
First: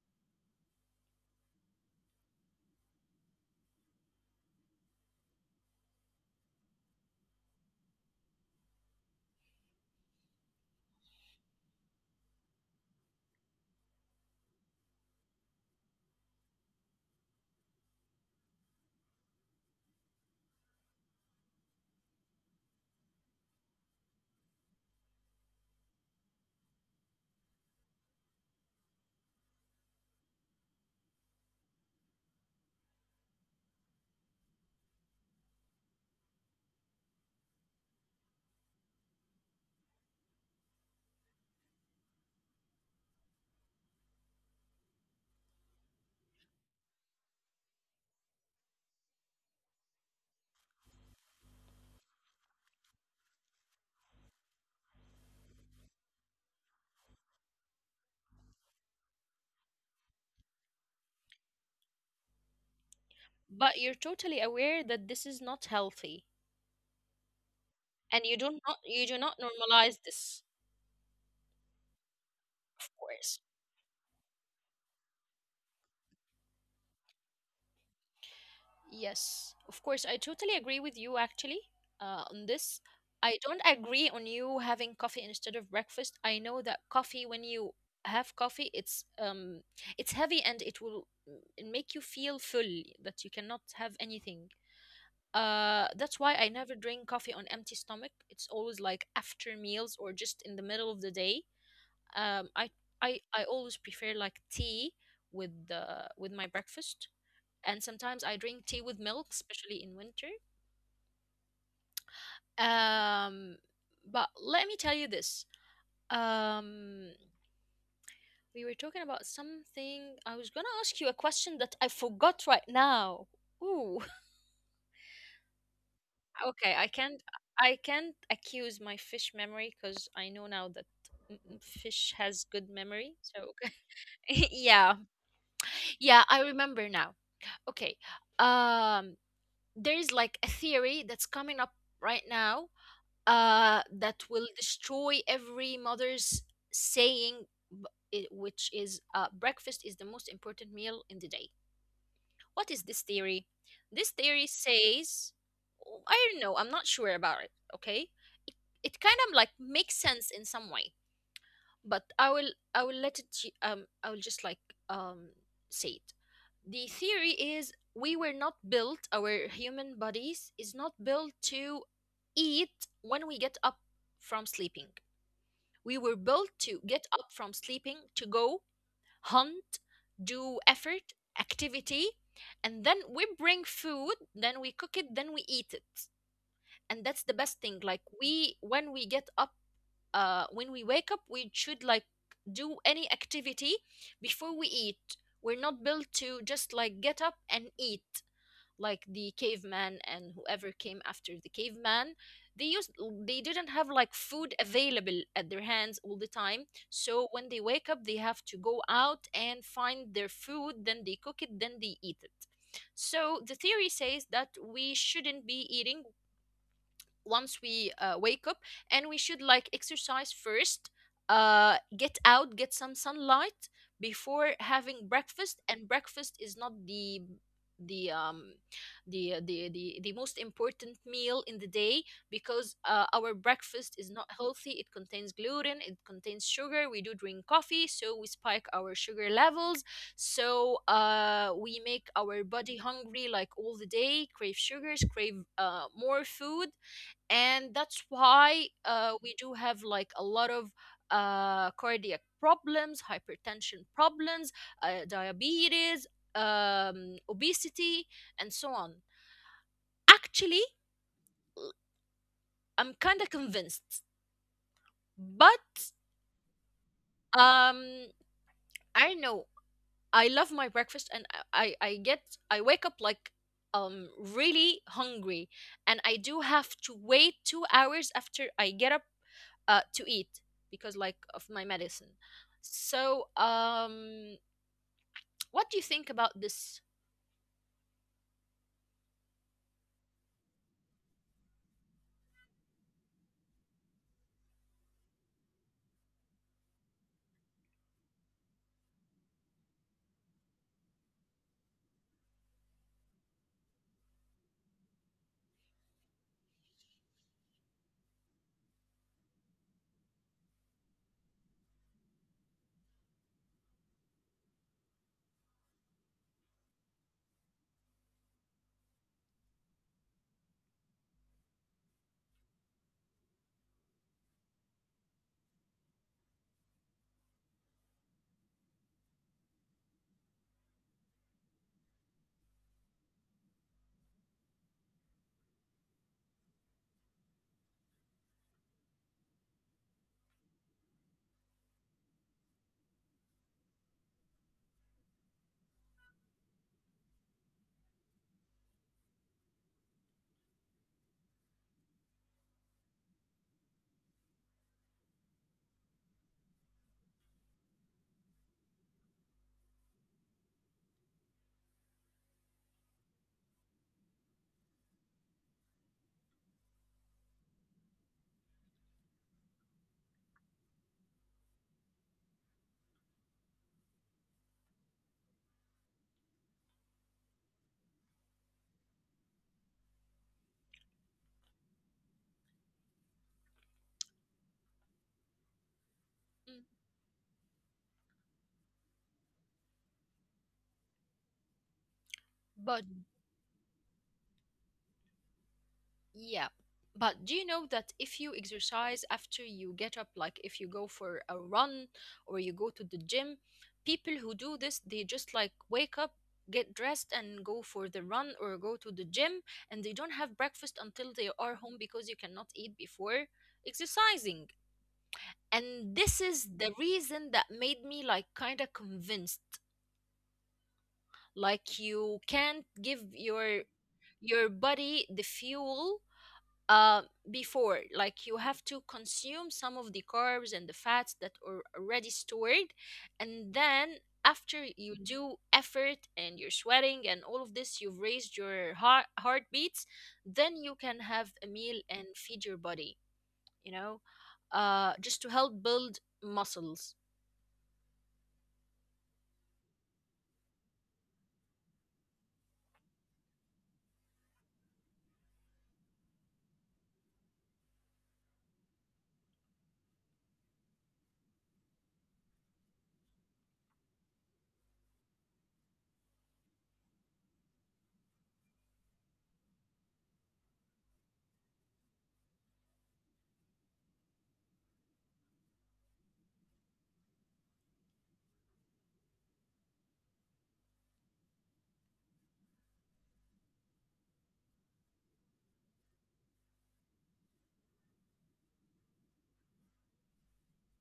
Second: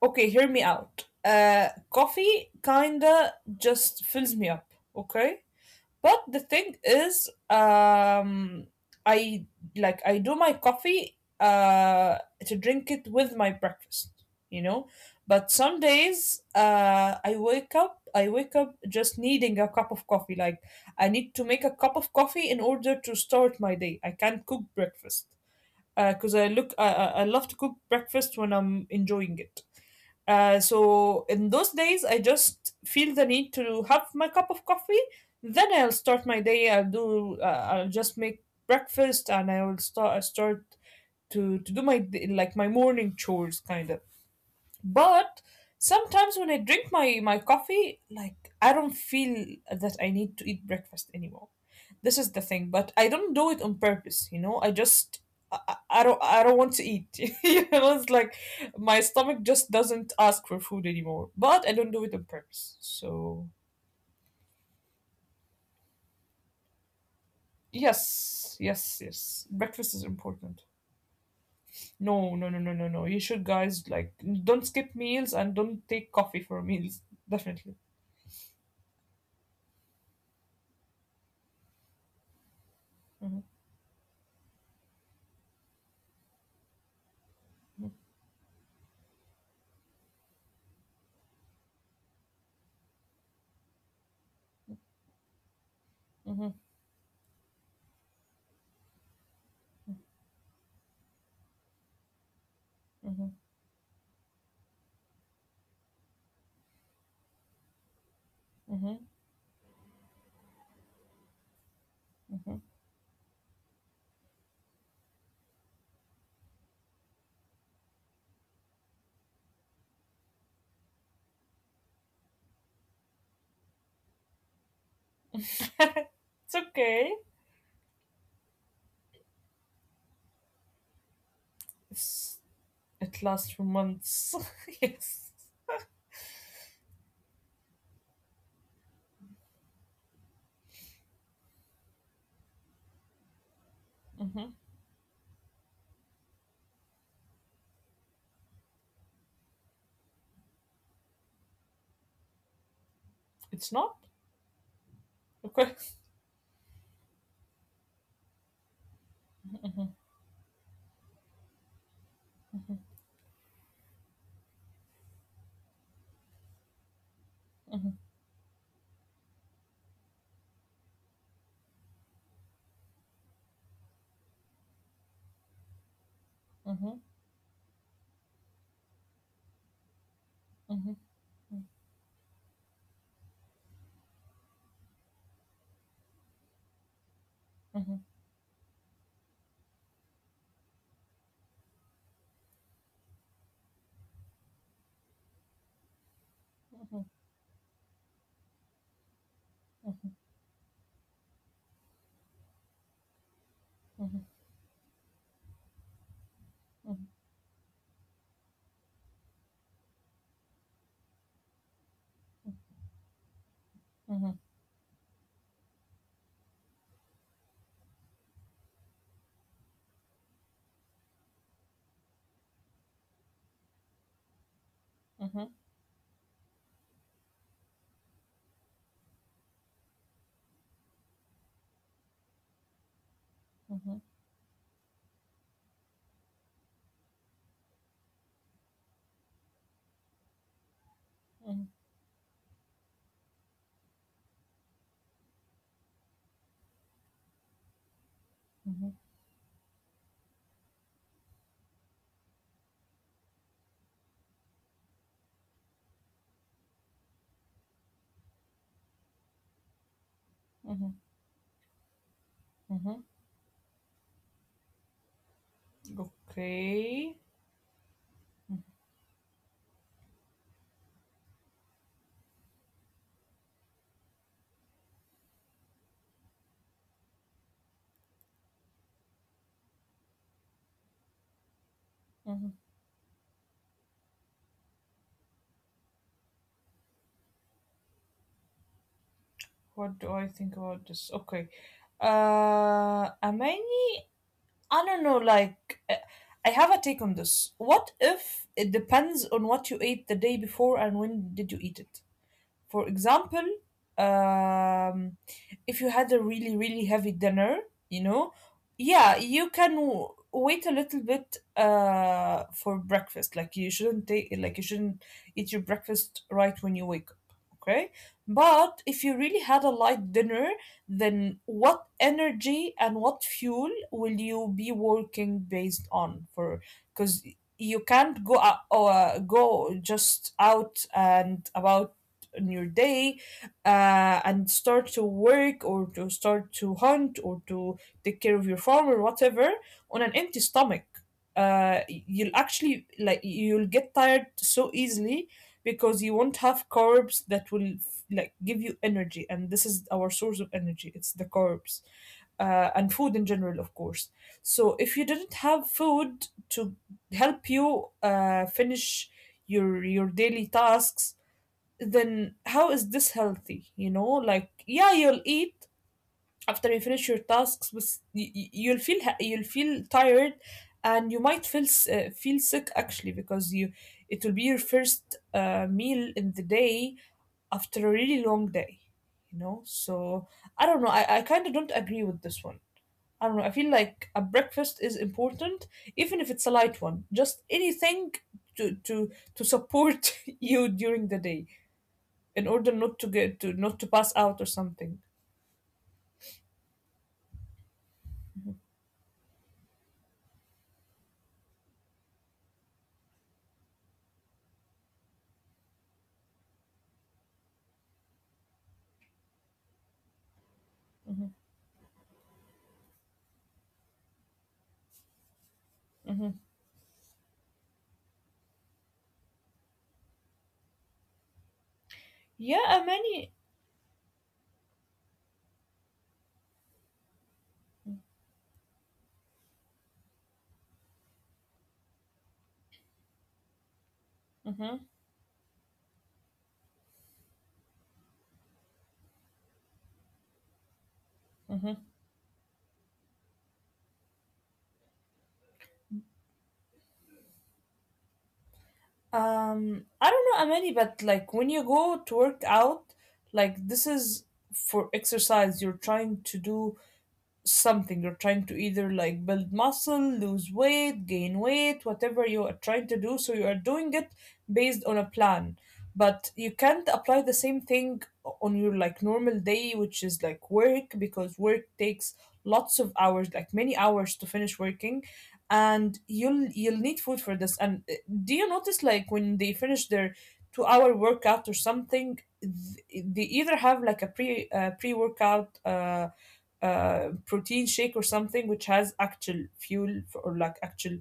[SPEAKER 2] okay. Hear me out. Coffee kinda just fills me up. Okay, but the thing is, I like I do my coffee, uh, to drink it with my breakfast, you know. But some days, I wake up. I wake up just needing a cup of coffee. Like I need to make a cup of coffee in order to start my day. I can't cook breakfast because I look. I love to cook breakfast when I'm enjoying it. So in those days, I just feel the need to have my cup of coffee. Then I'll start my day. I'll do. I'll just make breakfast, and I will start. I start to do like my morning chores, kind of. But sometimes when I drink my coffee, like I don't feel that I need to eat breakfast anymore. This is the thing, but I don't do it on purpose, you know. I just I don't I don't want to eat. <laughs> You know, it's like my stomach just doesn't ask for food anymore. But I don't do it on purpose. So
[SPEAKER 1] But you're totally aware that this is not healthy,
[SPEAKER 2] yes,
[SPEAKER 1] and
[SPEAKER 2] yes,
[SPEAKER 1] you
[SPEAKER 2] yes.
[SPEAKER 1] do not
[SPEAKER 2] Breakfast is
[SPEAKER 1] normalize
[SPEAKER 2] important.
[SPEAKER 1] this,
[SPEAKER 2] No, no, no, no, no, no. You
[SPEAKER 1] of
[SPEAKER 2] should
[SPEAKER 1] course.
[SPEAKER 2] guys like don't skip meals and don't take coffee for meals. Definitely.
[SPEAKER 1] Yes, of course. I totally agree with you, actually, on this. I don't agree on you having coffee instead of breakfast. I know that coffee, when you have coffee, it's, it's heavy and it will, mm, make you feel full that you cannot have anything.
[SPEAKER 2] Mm-hmm,
[SPEAKER 1] That's why I never drink coffee on empty stomach. It's always like after meals or just in the middle of the day. Um, I
[SPEAKER 2] mm-hmm.
[SPEAKER 1] I I always prefer like tea with the with my breakfast, and sometimes I drink
[SPEAKER 2] Mm-hmm.
[SPEAKER 1] tea with milk, especially in winter. Um, but let me tell you this. Um, we were talking about something. I was gonna ask you a question that I forgot right now. Ooh.
[SPEAKER 2] <laughs> It's
[SPEAKER 1] Okay,
[SPEAKER 2] okay.
[SPEAKER 1] I can't I can't accuse my fish memory because I know now that
[SPEAKER 2] It's,
[SPEAKER 1] fish has good
[SPEAKER 2] it
[SPEAKER 1] memory.
[SPEAKER 2] lasts for
[SPEAKER 1] So
[SPEAKER 2] months.
[SPEAKER 1] <laughs>
[SPEAKER 2] <laughs>
[SPEAKER 1] yeah,
[SPEAKER 2] Yes.
[SPEAKER 1] yeah, I remember now. Okay. um there's like a theory that's coming up right now, that
[SPEAKER 2] Hmm.
[SPEAKER 1] will destroy every mother's saying, b- which is breakfast is the most important meal in the day. What is this theory?
[SPEAKER 2] It's not?
[SPEAKER 1] This theory says,
[SPEAKER 2] Okay.
[SPEAKER 1] I don't know, I'm not sure about it, okay? It, it kind of like makes sense in some way, but I will I will just like um say it. The theory is we were not built, our human bodies is not built to eat when we get up from sleeping. We were built to
[SPEAKER 2] Hmm.
[SPEAKER 1] get up from sleeping to go hunt, do
[SPEAKER 2] Hmm.
[SPEAKER 1] effort, activity, and then we bring food, then we cook it, then we eat it. And that's the best thing.
[SPEAKER 2] Hmm.
[SPEAKER 1] Like we when we get up when we wake up, we should like do any activity before we eat. We're not built to just
[SPEAKER 2] Hmm.
[SPEAKER 1] like get up and eat like the caveman, and whoever came after the caveman, they used they didn't have like food available at their hands all the time.
[SPEAKER 2] Hmm.
[SPEAKER 1] So when they wake up, they have to go out and find their food, then they cook it, then they eat it. So the theory
[SPEAKER 2] Hmm.
[SPEAKER 1] says that we shouldn't be eating once we wake up, and we should like exercise first, get out, get some sunlight before having
[SPEAKER 2] Hmm.
[SPEAKER 1] breakfast. And breakfast is not the the um the most important meal in the day, because our
[SPEAKER 2] Hmm.
[SPEAKER 1] breakfast is not healthy. It contains gluten, it contains sugar, we do drink coffee, so we spike our sugar levels. So we make our body hungry like all the day, crave sugars, crave more food. And that's why
[SPEAKER 2] Hmm.
[SPEAKER 1] we do have like a lot of cardiac problems, hypertension problems, diabetes, obesity, and so on. Actually, l- I'm
[SPEAKER 2] Hmm.
[SPEAKER 1] kind of convinced, but
[SPEAKER 2] Okay.
[SPEAKER 1] um, I don't know. I love my breakfast, and I get I wake up like really hungry, and I do have to wait 2 hours after I get up to eat because like of my medicine.
[SPEAKER 2] Hmm.
[SPEAKER 1] So what do you think about this?
[SPEAKER 2] What do I think about this? Okay. Amani? I don't know, like, I have a take on this. What if it depends on what you ate the day before and when did you eat it? For example, um, if you had a really, really heavy dinner, you know, yeah, you can wait a little bit, for breakfast. Like you shouldn't take, like you shouldn't eat your breakfast right when you wake up. Okay, but if you really had a light dinner, then what energy and what fuel will you be working based on for? Because you can't go out, go just out and about on your day, and start to work or to start to hunt or to take care of your farm or whatever on an empty stomach. You'll actually like you'll get tired so easily because you won't have carbs that will like give you energy, and this is our source of energy. It's the carbs, and food in general, of course. So if you didn't have food to help you, finish your daily tasks, then how is this healthy? You know, like yeah, you'll eat after you finish your tasks, but you'll feel you'll feel tired, and you might feel feel sick actually because you it will be your first, meal in the day after a really long day. You know, so I don't know. I kind of don't agree with this one. I don't know. I feel like a breakfast is important, even if it's a
[SPEAKER 1] Mm.
[SPEAKER 2] light one. Just anything to to to support <laughs> you during the day in
[SPEAKER 1] But
[SPEAKER 2] order not to get to not to pass out or something.
[SPEAKER 1] yeah, but do you know that if you exercise after you get up, like if you go for a run or you go to the gym, people who do this they just like wake up, get dressed and go for the run or go to the gym, and they don't have breakfast until they are home, because you cannot eat before exercising. And this is
[SPEAKER 2] Hmm.
[SPEAKER 1] the reason that made me like kind of convinced. Like you can't
[SPEAKER 2] Yeah,
[SPEAKER 1] give
[SPEAKER 2] many.
[SPEAKER 1] your body the fuel, uh, before, like you have to consume some of the carbs and the fats that are already stored, and then after
[SPEAKER 2] Hmm.
[SPEAKER 1] you do effort and you're sweating and all of this, you've raised your heart heartbeats, then you can have a meal
[SPEAKER 2] Hmm.
[SPEAKER 1] and feed your body, you know, just to help build muscles.
[SPEAKER 2] Um, I don't know many, but like when you go to work out, like this is for exercise. You're trying to do something you're trying to either like build muscle lose weight gain weight whatever you are trying to do, so you are doing it based on a plan, but you can't apply the same thing on your like normal day, which is like work, because work takes lots of hours, like many hours to finish working, and you'll need food for this. And, do you notice like when they finish their 2 hour workout or something they either have like a pre pre workout protein shake or something which has actual fuel for, or like actual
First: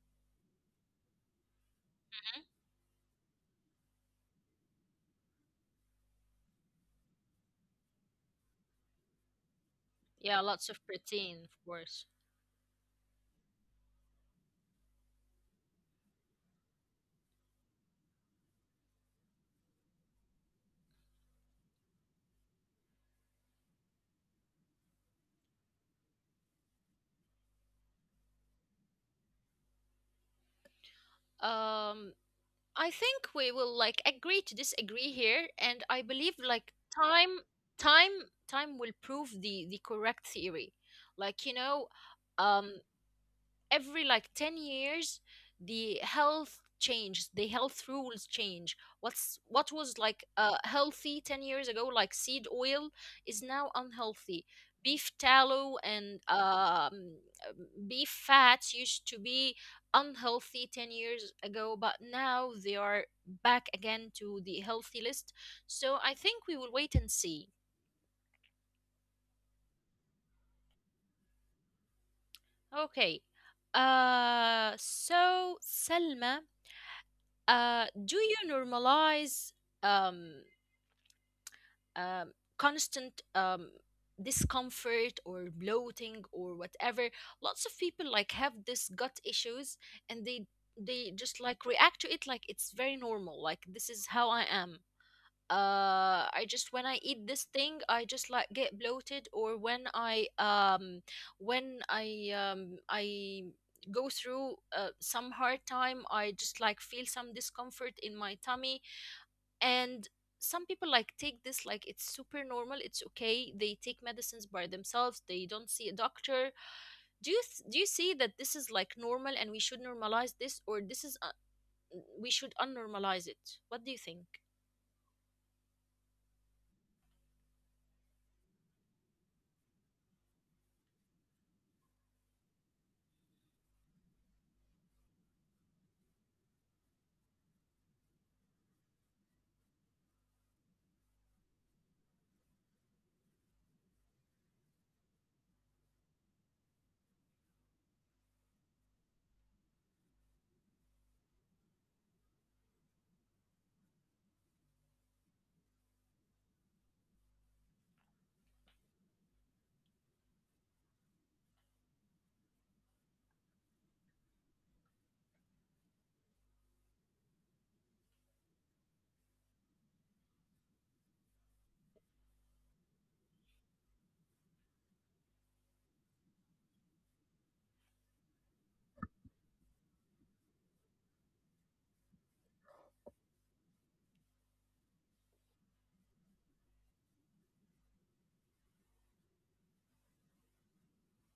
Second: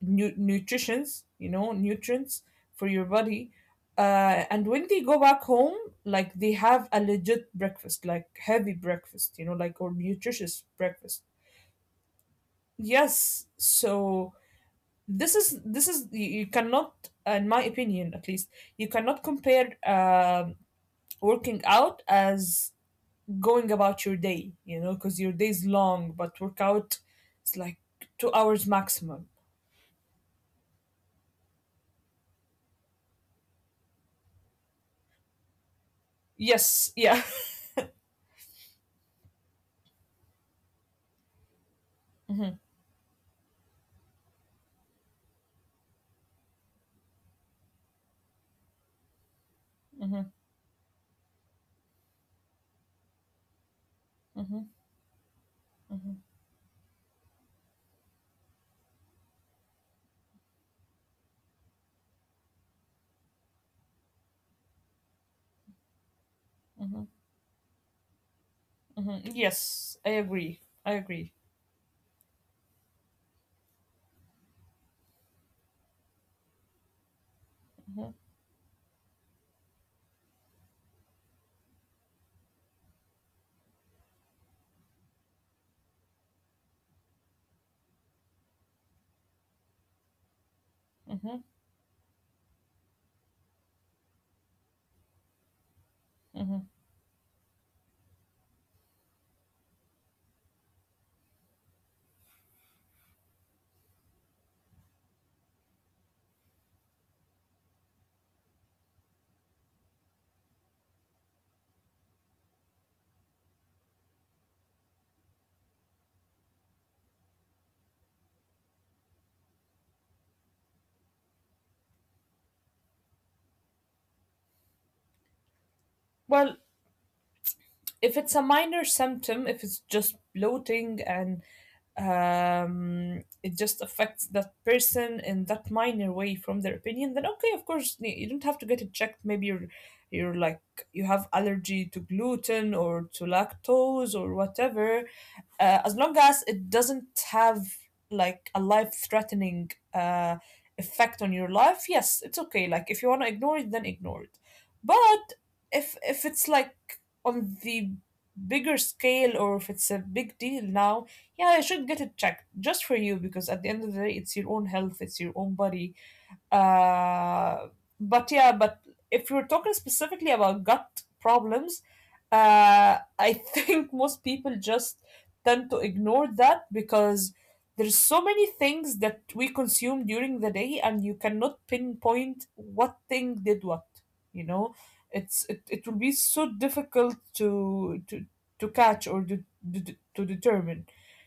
[SPEAKER 2] nutritions, you know, nutrients for your body. And when they go back home, like they have a legit breakfast, like heavy breakfast, you know, like or
[SPEAKER 1] Yeah,
[SPEAKER 2] nutritious
[SPEAKER 1] lots of
[SPEAKER 2] breakfast.
[SPEAKER 1] protein, of course.
[SPEAKER 2] Yes, so this is you you cannot, in my opinion at least, you cannot compare working out as going about your day, you know, because your day is long, but workout it's like 2 hours maximum.
[SPEAKER 1] Um, I think we will like agree to disagree here, and I believe like
[SPEAKER 2] Yes, yeah. <laughs>
[SPEAKER 1] time, time will prove the correct theory. Like you know,
[SPEAKER 2] Mhm,
[SPEAKER 1] um, every like 10 years the health changes. The health rules change. What's what was like
[SPEAKER 2] mhm,
[SPEAKER 1] healthy 10 years ago, like seed oil, is now unhealthy.
[SPEAKER 2] mhm,
[SPEAKER 1] Beef tallow
[SPEAKER 2] mhm,
[SPEAKER 1] and beef fats used to be unhealthy 10 years ago, but now they are back again to the healthy list. So I think we will wait and
[SPEAKER 2] mhm,
[SPEAKER 1] see.
[SPEAKER 2] mhm. Yes, I agree. I agree.
[SPEAKER 1] Okay. So Selma, do you normalize um, um, constant discomfort or bloating or whatever? Lots of people like have this gut issues, and they just
[SPEAKER 2] Hmm.
[SPEAKER 1] like react to it like it's very normal. Like this is how I am. I just
[SPEAKER 2] Hmm.
[SPEAKER 1] when I eat this thing, I just like get bloated, or when I when I um I go through some hard time, I just like feel some discomfort in my tummy, and some people like take this like it's super normal, it's okay, they take medicines by themselves, they don't see a doctor. Do you see that this is like normal and we should normalize this, or this is we should unnormalize it? What do you think?
[SPEAKER 2] Well, if it's a minor symptom, if it's just bloating and, it just affects that person in that minor way from their opinion, then okay, of course, you don't have to get it checked. Maybe you're like you have allergy to gluten or to lactose or whatever. As long as it doesn't have like a life threatening, effect on your life, yes, it's okay. Like if you want to ignore it, then ignore it. But if it's like on the bigger scale or if it's a big deal now, yeah, I should get it checked just for you because at the end of the day, it's your own health, it's your own body. Uh, but yeah, but if we're talking specifically about gut problems, I think most people just tend to ignore that because there's so many things that we consume during the day, and you cannot pinpoint what thing did what. You know, it it will be so difficult to catch or to determine.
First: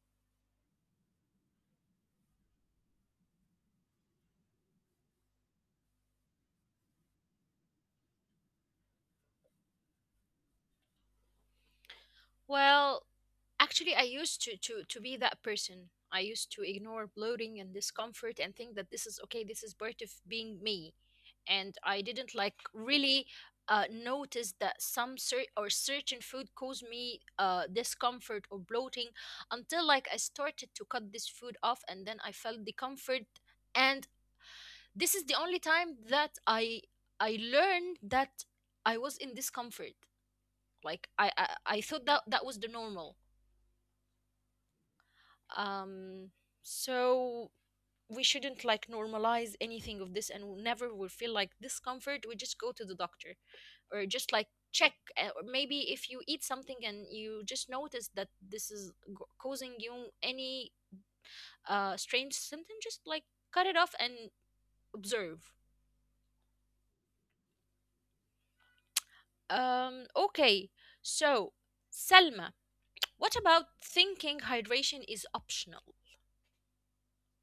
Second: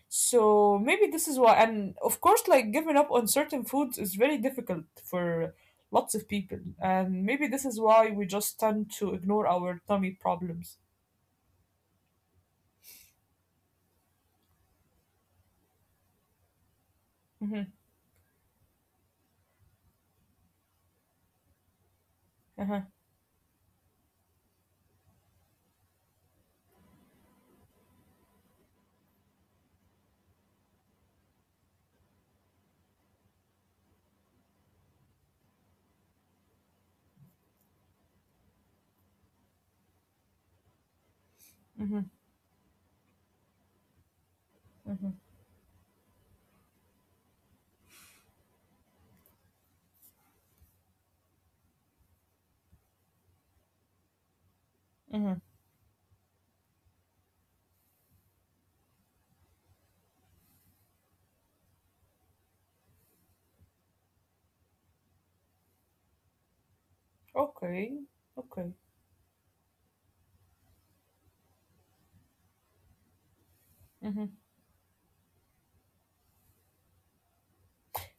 [SPEAKER 2] So maybe this is why, and of course, like giving up on certain foods is very difficult for lots of people, and maybe this is why we just tend to ignore our tummy problems.
[SPEAKER 1] Well, actually, I used to be that person. I used to ignore
[SPEAKER 2] Mm-hmm,
[SPEAKER 1] bloating and discomfort and think that this is okay. This is part of being me, and I didn't like
[SPEAKER 2] uh-huh,
[SPEAKER 1] really notice that some cer- or certain food caused me discomfort or bloating until like I started to cut this food off, and then I felt the comfort. And this is the only time that I learned that I was in discomfort. Like
[SPEAKER 2] mm-hmm,
[SPEAKER 1] I thought that that was the normal. um so we shouldn't like normalize anything of this. And never will feel like discomfort, we just go to the doctor or just like
[SPEAKER 2] mm-hmm.
[SPEAKER 1] check. Or maybe if you eat something and you just notice that this is causing you any strange symptom, just like cut it off and observe.
[SPEAKER 2] Okay, okay.
[SPEAKER 1] Okay. So Selma, what
[SPEAKER 2] Mm-hmm.
[SPEAKER 1] about thinking hydration is optional?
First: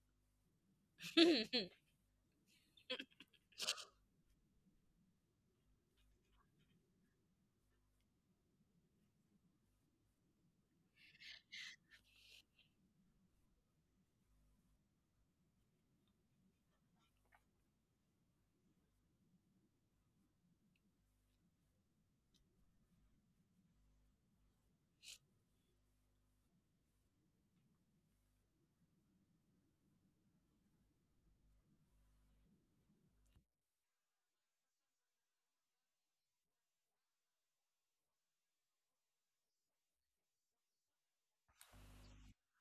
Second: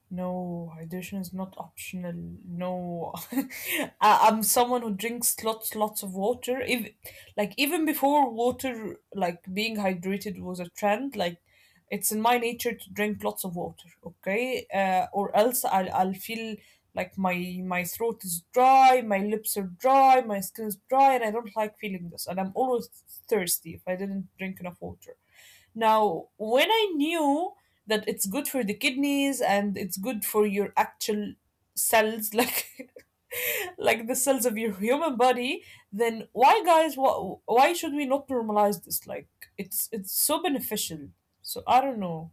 [SPEAKER 2] No, hydration is not
[SPEAKER 1] <laughs>
[SPEAKER 2] optional. No, <laughs> I'm someone who drinks lots of water. If, like even before water, like being hydrated was a trend. Like it's in my nature to drink lots of water. Okay, or else I'll feel like my throat is dry, my lips are dry, my skin is dry, and I don't like feeling this. And I'm always thirsty if I didn't drink enough water. Now, when I knew that it's good for the kidneys and it's good for your actual cells <laughs> like the cells of your human body, then why guys why should we not normalize this? Like it's so beneficial, so I don't know.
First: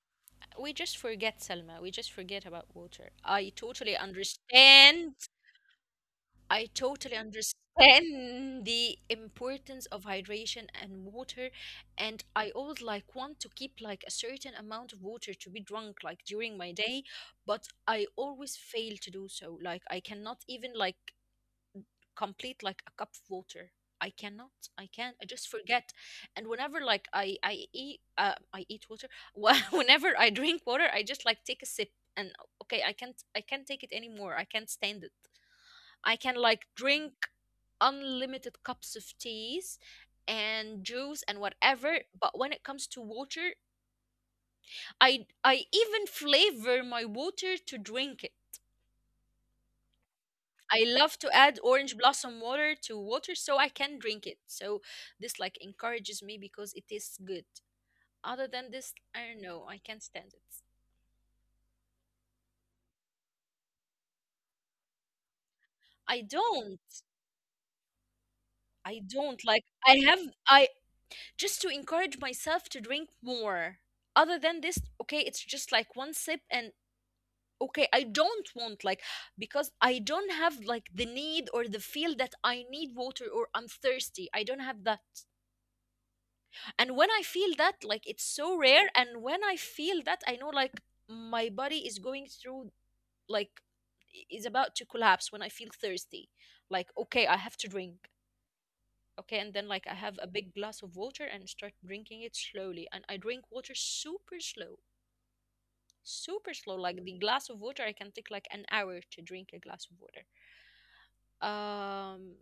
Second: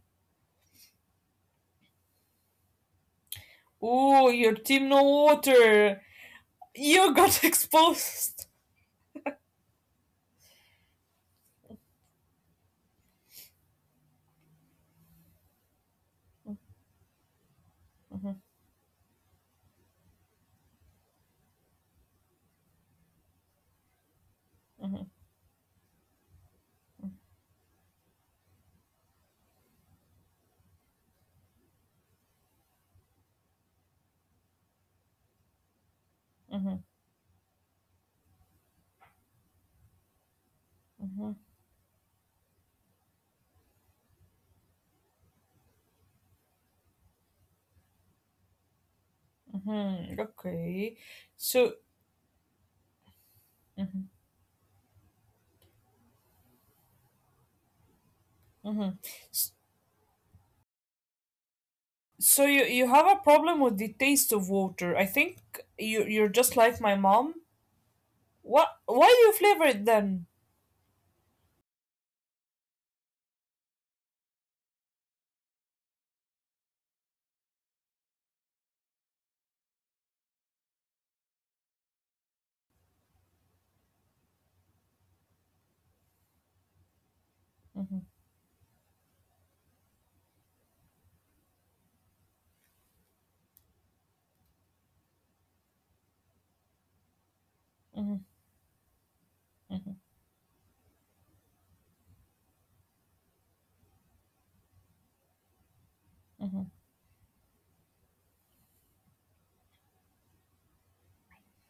[SPEAKER 1] We just forget, Selma. We just forget about water. I totally
[SPEAKER 2] Oh, your team, no
[SPEAKER 1] understand.
[SPEAKER 2] water?
[SPEAKER 1] I
[SPEAKER 2] You
[SPEAKER 1] totally
[SPEAKER 2] got <laughs>
[SPEAKER 1] understand
[SPEAKER 2] exposed.
[SPEAKER 1] the importance of hydration and water, and I always like want to keep like a certain amount of water to be drunk like during my day, but I always fail to do so. Like I cannot even like complete like a cup of water. I cannot. I can't. I just forget. And whenever like I eat water. <laughs> Whenever I drink water, I just like take a sip. And okay, I can't take it anymore. I can't stand it. I can like drink unlimited cups of teas and juice and whatever, but when it comes to water, I even flavor my water to drink it.
[SPEAKER 2] Hmm,
[SPEAKER 1] I
[SPEAKER 2] okay.
[SPEAKER 1] love to add
[SPEAKER 2] So
[SPEAKER 1] orange blossom water to water so I can drink it. So this like encourages me because it tastes good. Other than this,
[SPEAKER 2] mhm.
[SPEAKER 1] I don't know,
[SPEAKER 2] S-
[SPEAKER 1] I can't stand it.
[SPEAKER 2] so you have a problem with the taste of water, I think.
[SPEAKER 1] I
[SPEAKER 2] You, you're just
[SPEAKER 1] don't.
[SPEAKER 2] like my mom. What,
[SPEAKER 1] I
[SPEAKER 2] why do
[SPEAKER 1] don't
[SPEAKER 2] you
[SPEAKER 1] like
[SPEAKER 2] flavor
[SPEAKER 1] I
[SPEAKER 2] it
[SPEAKER 1] have
[SPEAKER 2] then?
[SPEAKER 1] I just to encourage myself to drink more. Other than this, okay, it's just like one sip, and okay, I don't want like, because I don't have like the need or the feel that I need water or I'm thirsty. I don't have that. And when I feel that, like
[SPEAKER 2] Mm-hmm.
[SPEAKER 1] it's so rare. And when I feel that, I know like my body is going through like is about to collapse. When I feel thirsty, like okay, I have to drink.
[SPEAKER 2] Mhm,
[SPEAKER 1] Okay. And then like I
[SPEAKER 2] mhm,
[SPEAKER 1] have a big glass of water and start drinking it slowly, and I drink water super slow, super slow. Like
[SPEAKER 2] mhm.
[SPEAKER 1] the glass of water I can take like an hour to drink a glass of water. um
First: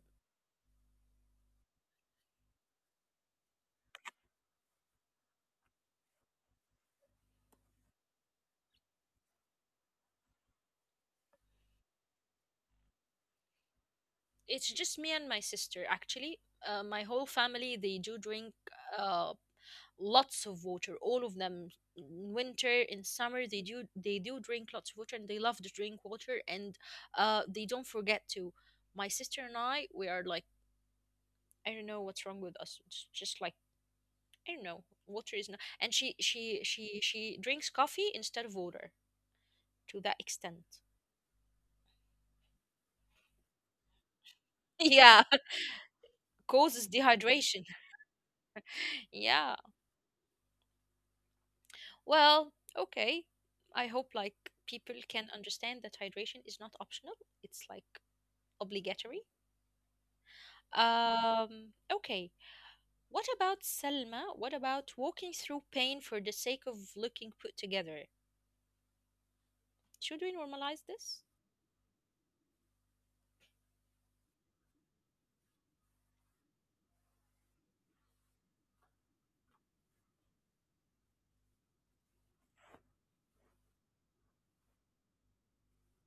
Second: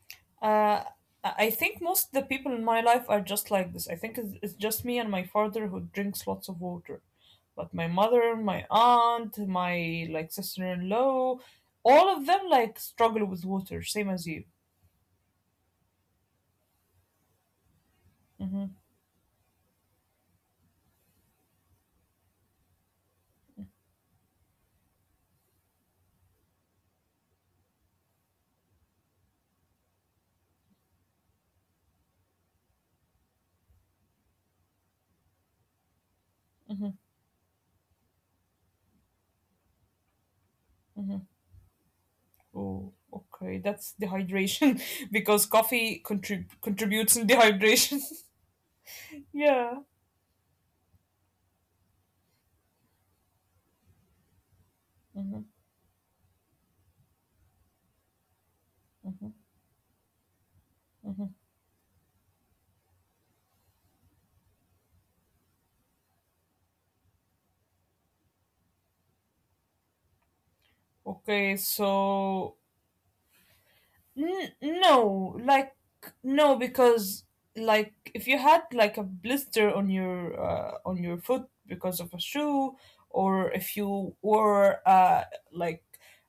[SPEAKER 2] Uh, I think most the people in my life are just like this. I think it's just me and my father who drinks lots of water, but my mother, my aunt, my like sister-in-law, all of them like struggle with water, same as you.
[SPEAKER 1] it's just me and my sister actually. My whole family they do
[SPEAKER 2] Hmm,
[SPEAKER 1] drink uh, lots of water, all of them, in winter, in summer, they do drink lots of water, and they love to drink water, and they don't forget to. My sister and I, we are like, I don't know what's wrong with us. It's just like, I don't know, water is not. And
[SPEAKER 2] hmm.
[SPEAKER 1] she drinks coffee instead of water to that extent.
[SPEAKER 2] Oh, okay, that's dehydration <laughs> because
[SPEAKER 1] <laughs> Yeah,
[SPEAKER 2] coffee
[SPEAKER 1] causes
[SPEAKER 2] contributes in
[SPEAKER 1] dehydration.
[SPEAKER 2] dehydration.
[SPEAKER 1] Yeah.
[SPEAKER 2] <laughs> Yeah.
[SPEAKER 1] Well, okay, I hope like people can understand that hydration is not optional. It's like obligatory. Okay. What about Selma? What about walking through pain for the sake of looking put together? Should we normalize this?
[SPEAKER 2] Okay, so no, like no, because like if you had like a blister on your foot because of a shoe, or if you wore like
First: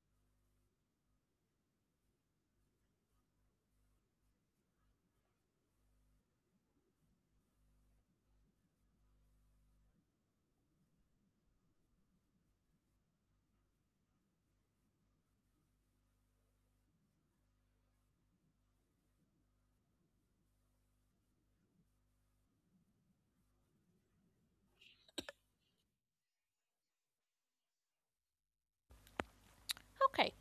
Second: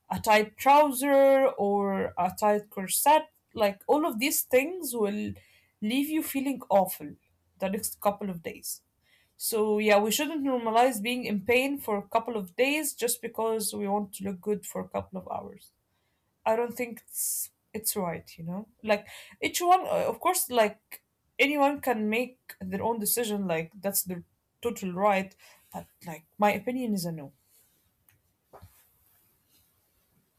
[SPEAKER 2] a tight trouser or a tight corset, like all of these things will leave you feeling awful the next couple of days. So yeah, we shouldn't normalize being in pain for a couple of days just because we want to look good for a couple of hours. I don't think it's right, you know? Like each one of course like anyone can make their own decision, like that's their total right, but like my opinion is a no.
[SPEAKER 1] Okay.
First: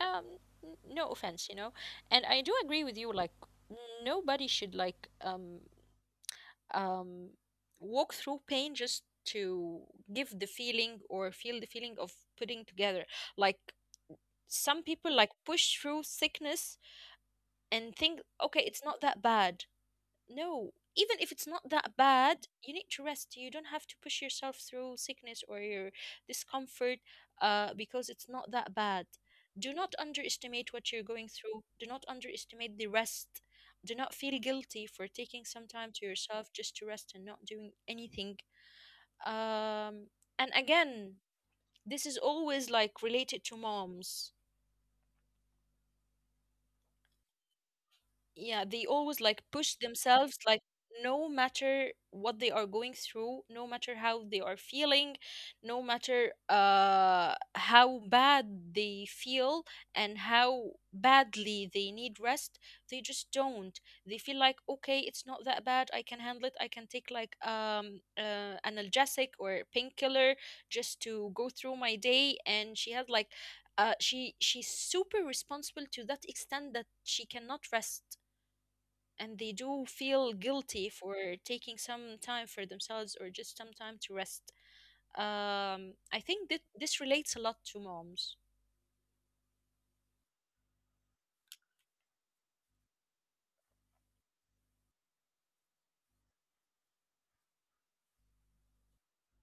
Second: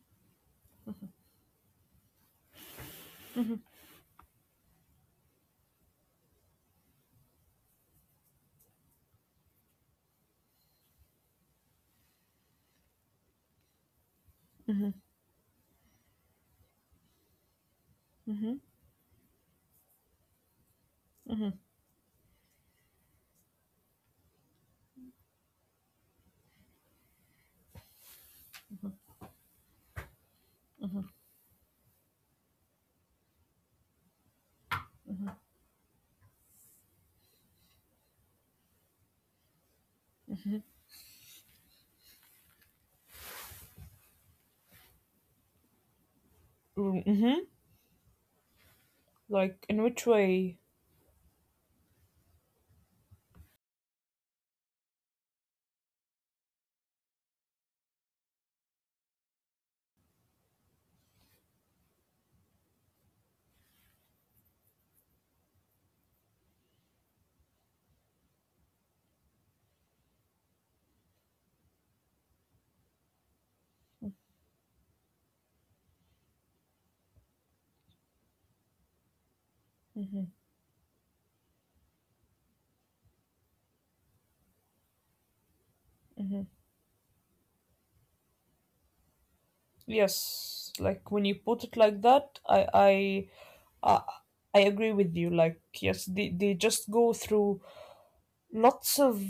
[SPEAKER 1] Um, no offense, you know. And I do agree with you, like nobody should, like, um, walk through pain just to give the feeling or feel the feeling of putting together. Like some people like push through sickness and think, okay, it's not that bad. No, even if it's not that bad, you need to rest. You don't have to push yourself through sickness or your discomfort because it's not that bad. Do not underestimate what you're going through. Do not underestimate the rest. Do not feel guilty for taking some time to yourself just to rest and not doing anything. um, and again, this is always like related to moms.
[SPEAKER 2] Mm-hmm.
[SPEAKER 1] Yeah, they always like
[SPEAKER 2] Like
[SPEAKER 1] push
[SPEAKER 2] in which
[SPEAKER 1] themselves,
[SPEAKER 2] way?
[SPEAKER 1] like no matter what they are going through, no matter how they are feeling, no matter how bad they feel and how badly they need rest. They just don't. They feel like, okay, it's not that bad, I can handle it. I can take like analgesic or painkiller just to go through my day. And she has like she's super responsible, to that extent that she cannot rest. And they do
[SPEAKER 2] Hmm,
[SPEAKER 1] feel guilty for taking some time for themselves or just some time to rest. I
[SPEAKER 2] hmm.
[SPEAKER 1] think that this relates a lot to moms
[SPEAKER 2] Yes, like when you put it like that, I, I agree with you. Like yes, they just go through lots of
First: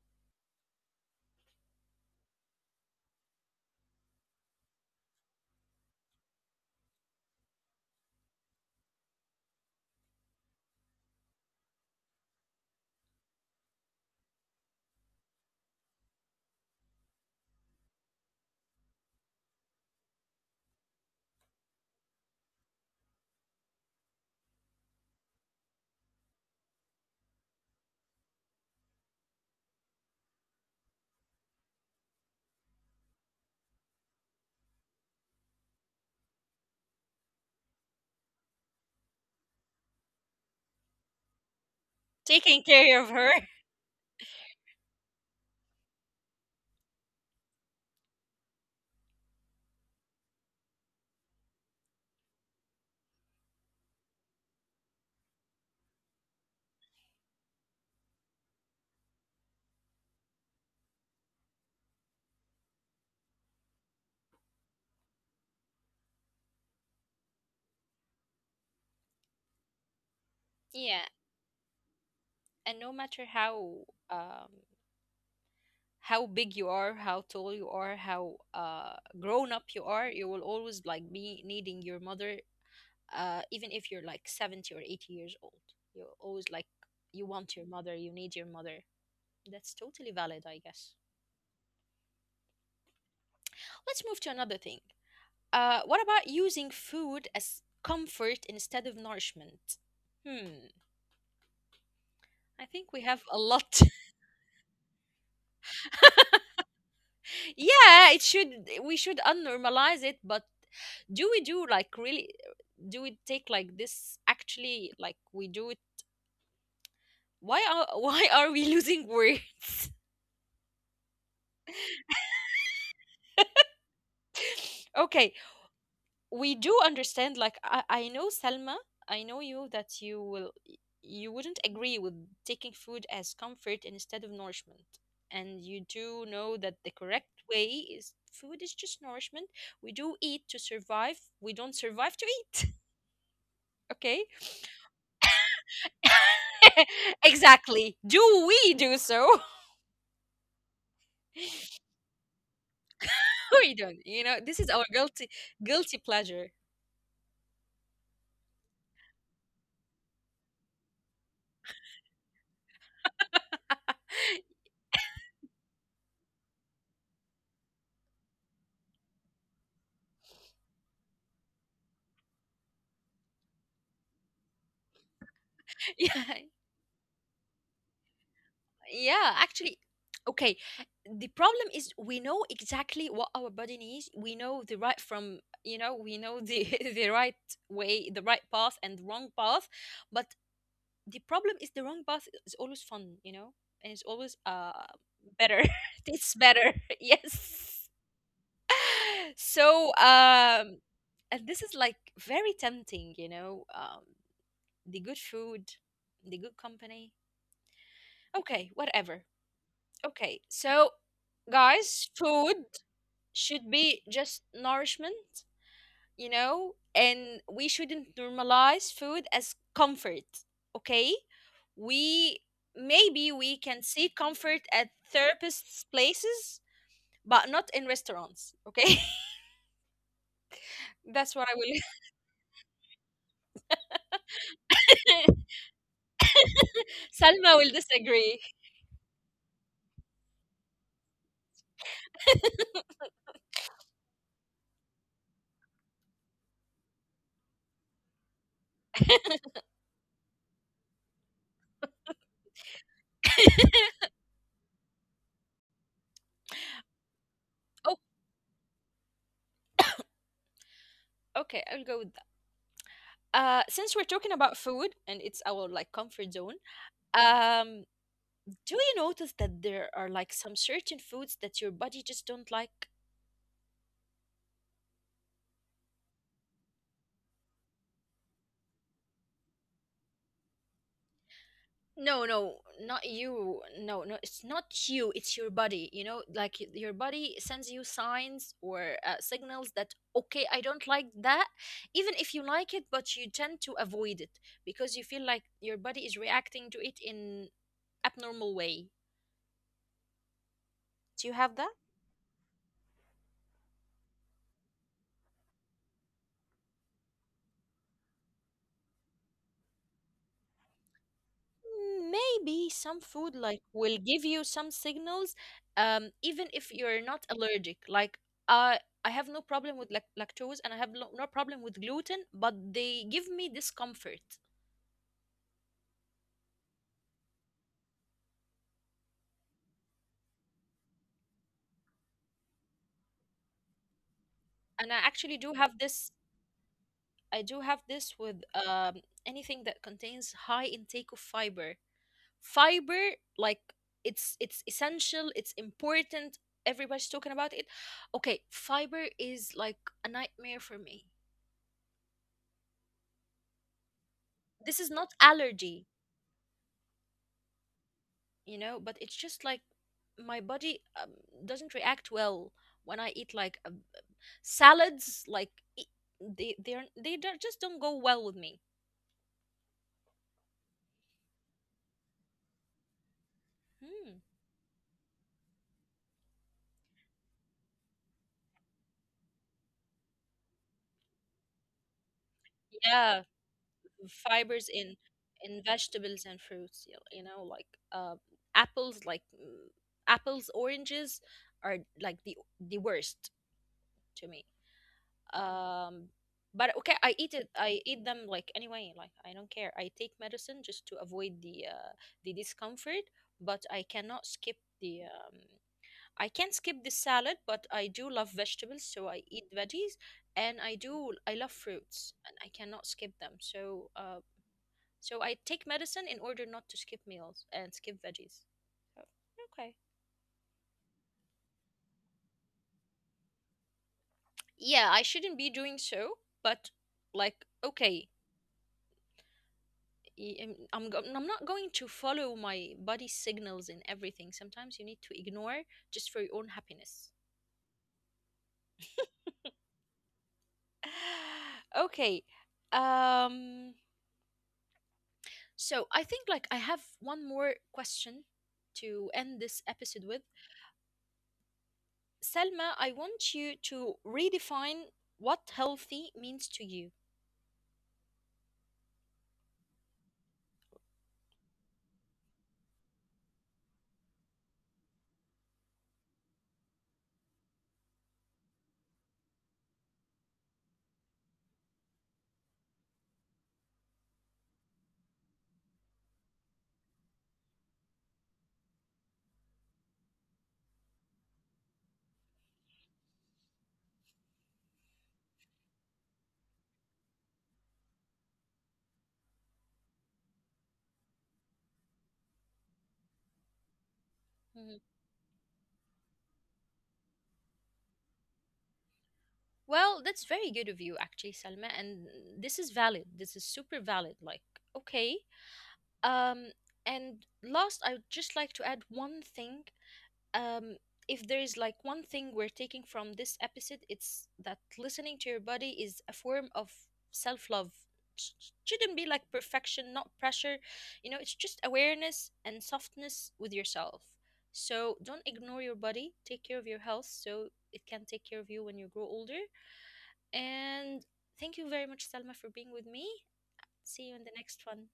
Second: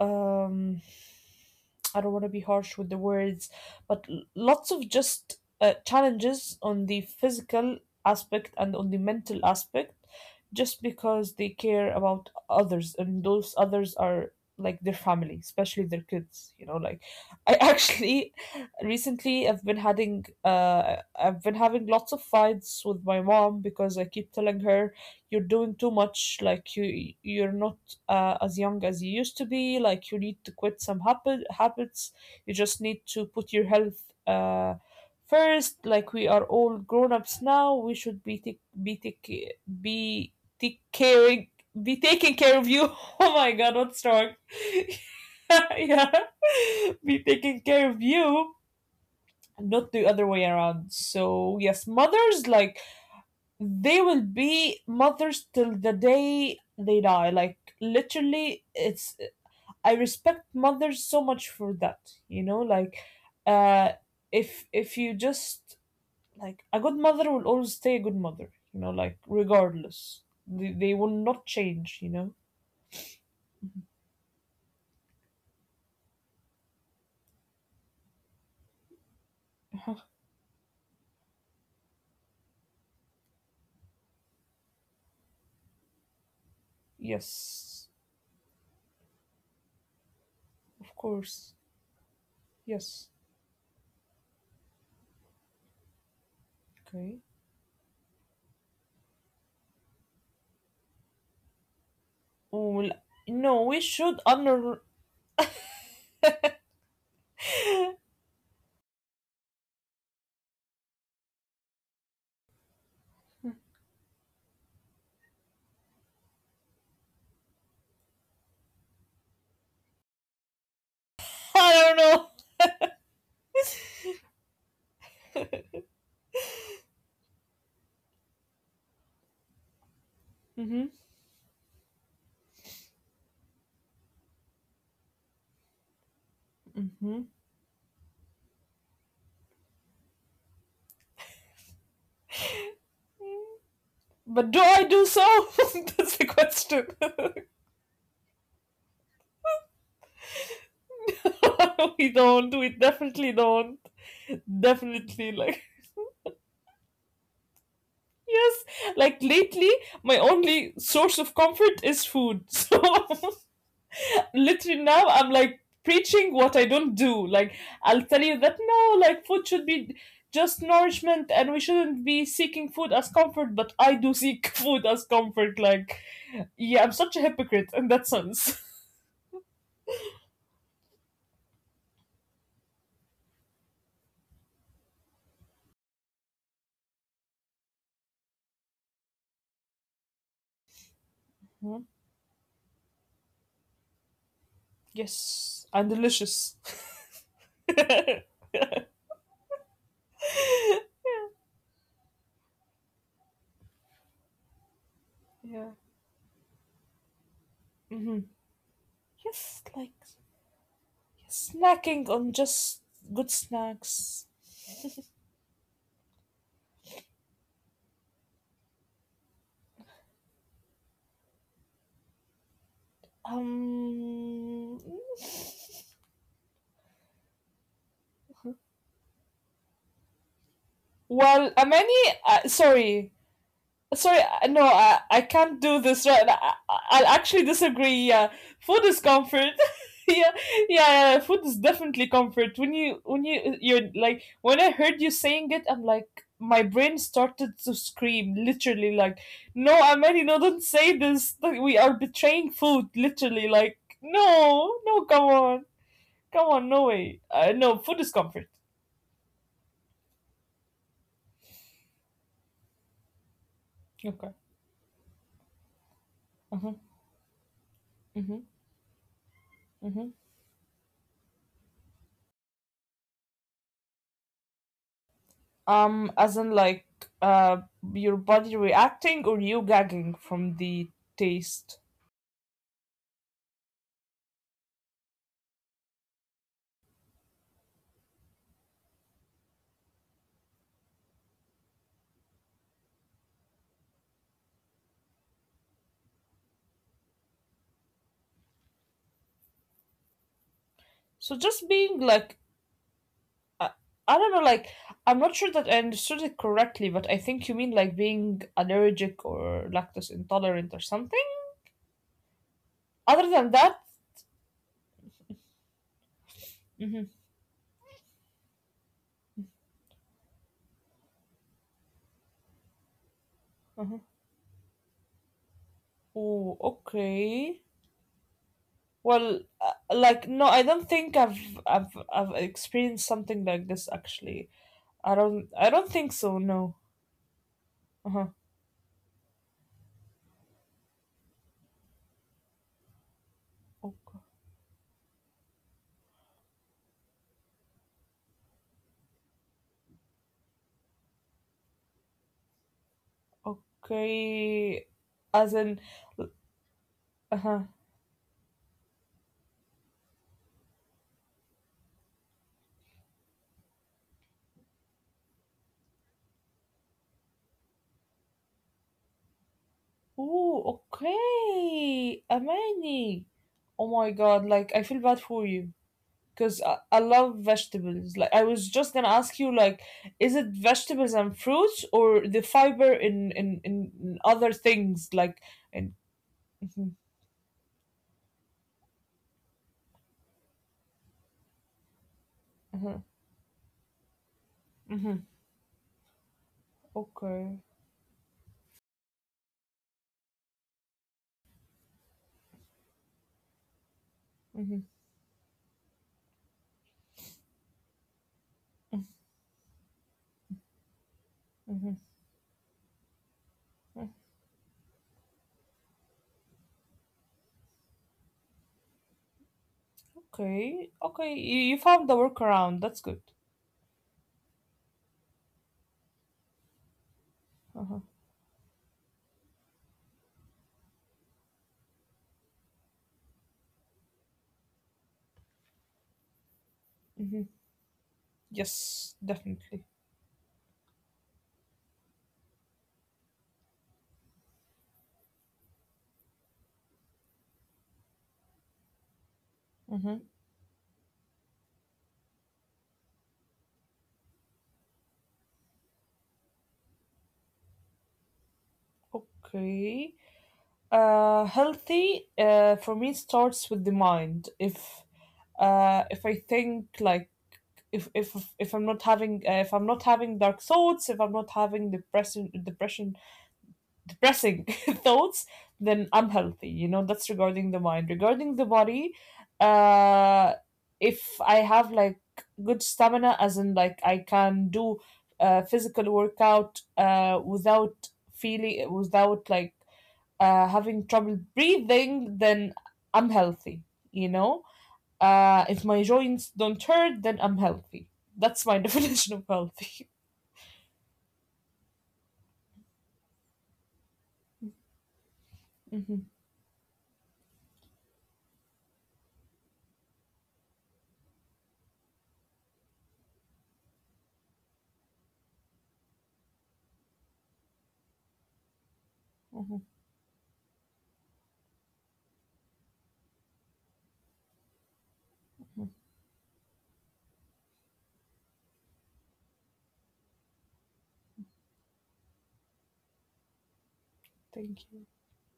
[SPEAKER 2] um I don't want to be harsh with the words, but lots of just challenges on the physical aspect and on the mental aspect just because they care about others, and those others are like their family, especially their kids, you know. Like I actually <laughs> recently I've been having lots of fights with my mom because I keep telling her you're doing too much. Like you you're not as young as you used to be. Like you need to quit some habits. You just need to put your health first. Like we are all grown ups now. We should be take, be take, be take caring be taking care
[SPEAKER 1] taking <laughs>
[SPEAKER 2] of you. <laughs>
[SPEAKER 1] care of her.
[SPEAKER 2] Oh
[SPEAKER 1] <laughs>
[SPEAKER 2] my god, what's wrong? <laughs> Yeah, <laughs> be taking care of you, not the other way around. So yes, mothers like they will be mothers till the day they die. Like literally, it's I respect mothers so much for that, you know, like uh if you just like a good mother will always stay a good mother, you know, like regardless. They
[SPEAKER 1] Yeah,
[SPEAKER 2] will not change, you know. <laughs>
[SPEAKER 1] and no matter um, how big you are, how tall you are, how grown up you are, you will always like be needing your mother. Even if you're like 70 or 80 years old, you're always like you want your
[SPEAKER 2] Yes,
[SPEAKER 1] mother, you need your mother. That's totally valid, I guess.
[SPEAKER 2] of course. Yes.
[SPEAKER 1] Let's move to another thing. What about using
[SPEAKER 2] Okay.
[SPEAKER 1] food as comfort instead of nourishment? Hmm. I
[SPEAKER 2] Well,
[SPEAKER 1] think we have a
[SPEAKER 2] no,
[SPEAKER 1] lot.
[SPEAKER 2] we should honor.
[SPEAKER 1] <laughs> Yeah, it should. We should unnormalize it, but do we do like, really? Do we take like this? Actually, like we do it. Why are <laughs> why are we losing words?
[SPEAKER 2] <laughs> I don't know.
[SPEAKER 1] <laughs> Okay, we do understand, like I know Selma, I know you that you will,
[SPEAKER 2] Mm-hmm.
[SPEAKER 1] you wouldn't agree with taking food as comfort instead of nourishment. And you do know that the
[SPEAKER 2] Mm-hmm.
[SPEAKER 1] correct way is food is just nourishment. We do eat to survive, we don't survive to eat. <laughs> Okay.
[SPEAKER 2] But do I do so? <laughs> That's the question.
[SPEAKER 1] <laughs> Exactly, do we do so? <laughs>
[SPEAKER 2] <laughs> We don't. We definitely
[SPEAKER 1] We
[SPEAKER 2] don't.
[SPEAKER 1] don't. You know, this is our guilty
[SPEAKER 2] Definitely, like.
[SPEAKER 1] guilty pleasure.
[SPEAKER 2] Yes, like lately, my only source of comfort is food. <laughs> So
[SPEAKER 1] <laughs>
[SPEAKER 2] literally now I'm like preaching what I don't do. Like I'll tell you that no, like food should be just nourishment and we shouldn't be seeking food as comfort, but I do seek <laughs> food as comfort. Like,
[SPEAKER 1] Yeah.
[SPEAKER 2] yeah, I'm such a hypocrite in that sense. <laughs>
[SPEAKER 1] Yeah, actually, okay. The problem is we know exactly what our body needs. We know the right from, you know, we know the <laughs> the right way, the right path and the wrong path. But the problem is the
[SPEAKER 2] Hmm.
[SPEAKER 1] wrong path is always fun, you know, and it's always better.
[SPEAKER 2] Yes, I'm
[SPEAKER 1] <laughs> It's
[SPEAKER 2] delicious.
[SPEAKER 1] better. <laughs>
[SPEAKER 2] <laughs>
[SPEAKER 1] Yes.
[SPEAKER 2] Yeah.
[SPEAKER 1] <laughs> So, and this is like very tempting, you know, the good food,
[SPEAKER 2] Yeah.
[SPEAKER 1] the good company.
[SPEAKER 2] Hmm.
[SPEAKER 1] Okay, whatever.
[SPEAKER 2] Yes, like
[SPEAKER 1] Okay, so guys,
[SPEAKER 2] snacking on
[SPEAKER 1] food
[SPEAKER 2] just good
[SPEAKER 1] should be
[SPEAKER 2] snacks.
[SPEAKER 1] just nourishment, you know, and we shouldn't normalize food as comfort, okay? We, maybe we can seek comfort at
[SPEAKER 2] Um. <laughs>
[SPEAKER 1] therapists' places, but not in restaurants, okay? <laughs> That's what I
[SPEAKER 2] Well,
[SPEAKER 1] will.
[SPEAKER 2] Amani, sorry, sorry, no, I can't do this right. Now.
[SPEAKER 1] <laughs>
[SPEAKER 2] Will
[SPEAKER 1] Salma
[SPEAKER 2] actually
[SPEAKER 1] will
[SPEAKER 2] disagree.
[SPEAKER 1] disagree.
[SPEAKER 2] Yeah, food is comfort. <laughs> Yeah, yeah, yeah, food is definitely comfort. When you when you're like when I heard you saying it, I'm like my brain started to scream literally like, no, Amani, no, don't say this. Like, we are betraying food literally. Like, no, no, come on, come on, no way.
[SPEAKER 1] Oh,
[SPEAKER 2] No, food is comfort.
[SPEAKER 1] okay, I'll go with that. Since we're talking
[SPEAKER 2] Okay.
[SPEAKER 1] about food and it's our like comfort zone,
[SPEAKER 2] Uh huh.
[SPEAKER 1] um,
[SPEAKER 2] Mm-hmm.
[SPEAKER 1] do you notice that there are like some certain foods that your body just don't like?
[SPEAKER 2] As in like uh your body reacting or you gagging from the taste.
[SPEAKER 1] No, no, not you. No, no, it's not you. It's your body. You know, like your body sends you signs or signals that, okay, I don't like that, even if you like it, but you tend to avoid it because you feel like your body is reacting to it in abnormal way. Do you have
[SPEAKER 2] So
[SPEAKER 1] that?
[SPEAKER 2] just being like uh, I don't know, like I'm not sure that I understood it correctly, but I think you mean like being allergic or lactose intolerant or something.
[SPEAKER 1] Maybe some food
[SPEAKER 2] Other
[SPEAKER 1] like
[SPEAKER 2] than
[SPEAKER 1] will
[SPEAKER 2] that,
[SPEAKER 1] give you some signals, even if you're not
[SPEAKER 2] hmm,
[SPEAKER 1] allergic. Like i I have no problem with lactose, and I have no problem with gluten, but they give me
[SPEAKER 2] uh-huh.
[SPEAKER 1] discomfort.
[SPEAKER 2] Oh, okay. Well, like no, I don't think I've experienced something like this actually.
[SPEAKER 1] And I actually do have
[SPEAKER 2] I
[SPEAKER 1] this.
[SPEAKER 2] don't think so. No.
[SPEAKER 1] I do have this with
[SPEAKER 2] Uh
[SPEAKER 1] anything that contains high intake of fiber. Fiber like,
[SPEAKER 2] huh.
[SPEAKER 1] it's essential, it's important, everybody's talking about it. Okay, fiber is like a nightmare for me. This is
[SPEAKER 2] Okay.
[SPEAKER 1] not
[SPEAKER 2] As
[SPEAKER 1] allergy,
[SPEAKER 2] in, uh-huh.
[SPEAKER 1] you know, but it's just like my body doesn't react well when I eat like salads. Like e- they don't, just don't go well with me.
[SPEAKER 2] Oh, okay. Amani. Oh
[SPEAKER 1] Hmm.
[SPEAKER 2] my God, like I feel bad for you because I love vegetables. Like I was just gonna ask you, like, is it vegetables and fruits or the fiber
[SPEAKER 1] Yeah,
[SPEAKER 2] in
[SPEAKER 1] fibers
[SPEAKER 2] other things
[SPEAKER 1] in
[SPEAKER 2] like in
[SPEAKER 1] vegetables and fruits, you
[SPEAKER 2] mhm,
[SPEAKER 1] you know, like apples, like apples, oranges are like the
[SPEAKER 2] mhm,
[SPEAKER 1] worst to me.
[SPEAKER 2] mhm.
[SPEAKER 1] um but okay, I eat it, I
[SPEAKER 2] Okay.
[SPEAKER 1] eat them like anyway. Like I don't care, I take medicine just to avoid the discomfort, but I cannot skip the
[SPEAKER 2] Mhm.
[SPEAKER 1] I can skip the salad, but I do love vegetables, so I eat veggies. And I do, I love fruits and I cannot skip them, so so I take medicine in order not to skip meals and skip veggies. So, okay.
[SPEAKER 2] Okay. Okay. You found the workaround. That's good.
[SPEAKER 1] Yeah, I shouldn't be doing so, but like, okay,
[SPEAKER 2] Uh-huh.
[SPEAKER 1] I'm not going to follow my body signals in everything. Sometimes you need to ignore just for your own happiness.
[SPEAKER 2] Mm-hmm. Yes, definitely.
[SPEAKER 1] <sighs> Okay. Um, so I think like I have one more question to end this episode with.
[SPEAKER 2] Mm-hmm.
[SPEAKER 1] Selma, I want you to redefine what healthy means to you.
[SPEAKER 2] Okay. Healthy for me starts with the mind. If I think like if I'm not having if I'm not having dark thoughts, if I'm not having depressing <laughs> thoughts, then I'm healthy. You know that's regarding the mind. Regarding the body, uh, if I have like good stamina, as in like I can do physical workout without feeling without like having trouble breathing, then I'm healthy. You know,
[SPEAKER 1] Mhm.
[SPEAKER 2] if my joints don't hurt, then I'm healthy. That's my <laughs> definition of healthy.
[SPEAKER 1] Well, that's very good of you, actually, Salma. And this is valid. This is super valid, like, okay.
[SPEAKER 2] <laughs> Mhm,
[SPEAKER 1] Um, and last, I would just like to add one thing. Um, if there is like one thing we're taking from this episode, it's that listening to your body is a form of self love. Shouldn't be
[SPEAKER 2] mhm,
[SPEAKER 1] like perfection, not pressure. You know, it's just awareness and softness with yourself. So
[SPEAKER 2] mhm.
[SPEAKER 1] don't ignore your body. Take care of your health so it can take care of you when you grow older. And thank you very much, Salma, for being with me. See you
[SPEAKER 2] Thank
[SPEAKER 1] in the
[SPEAKER 2] you.
[SPEAKER 1] next one.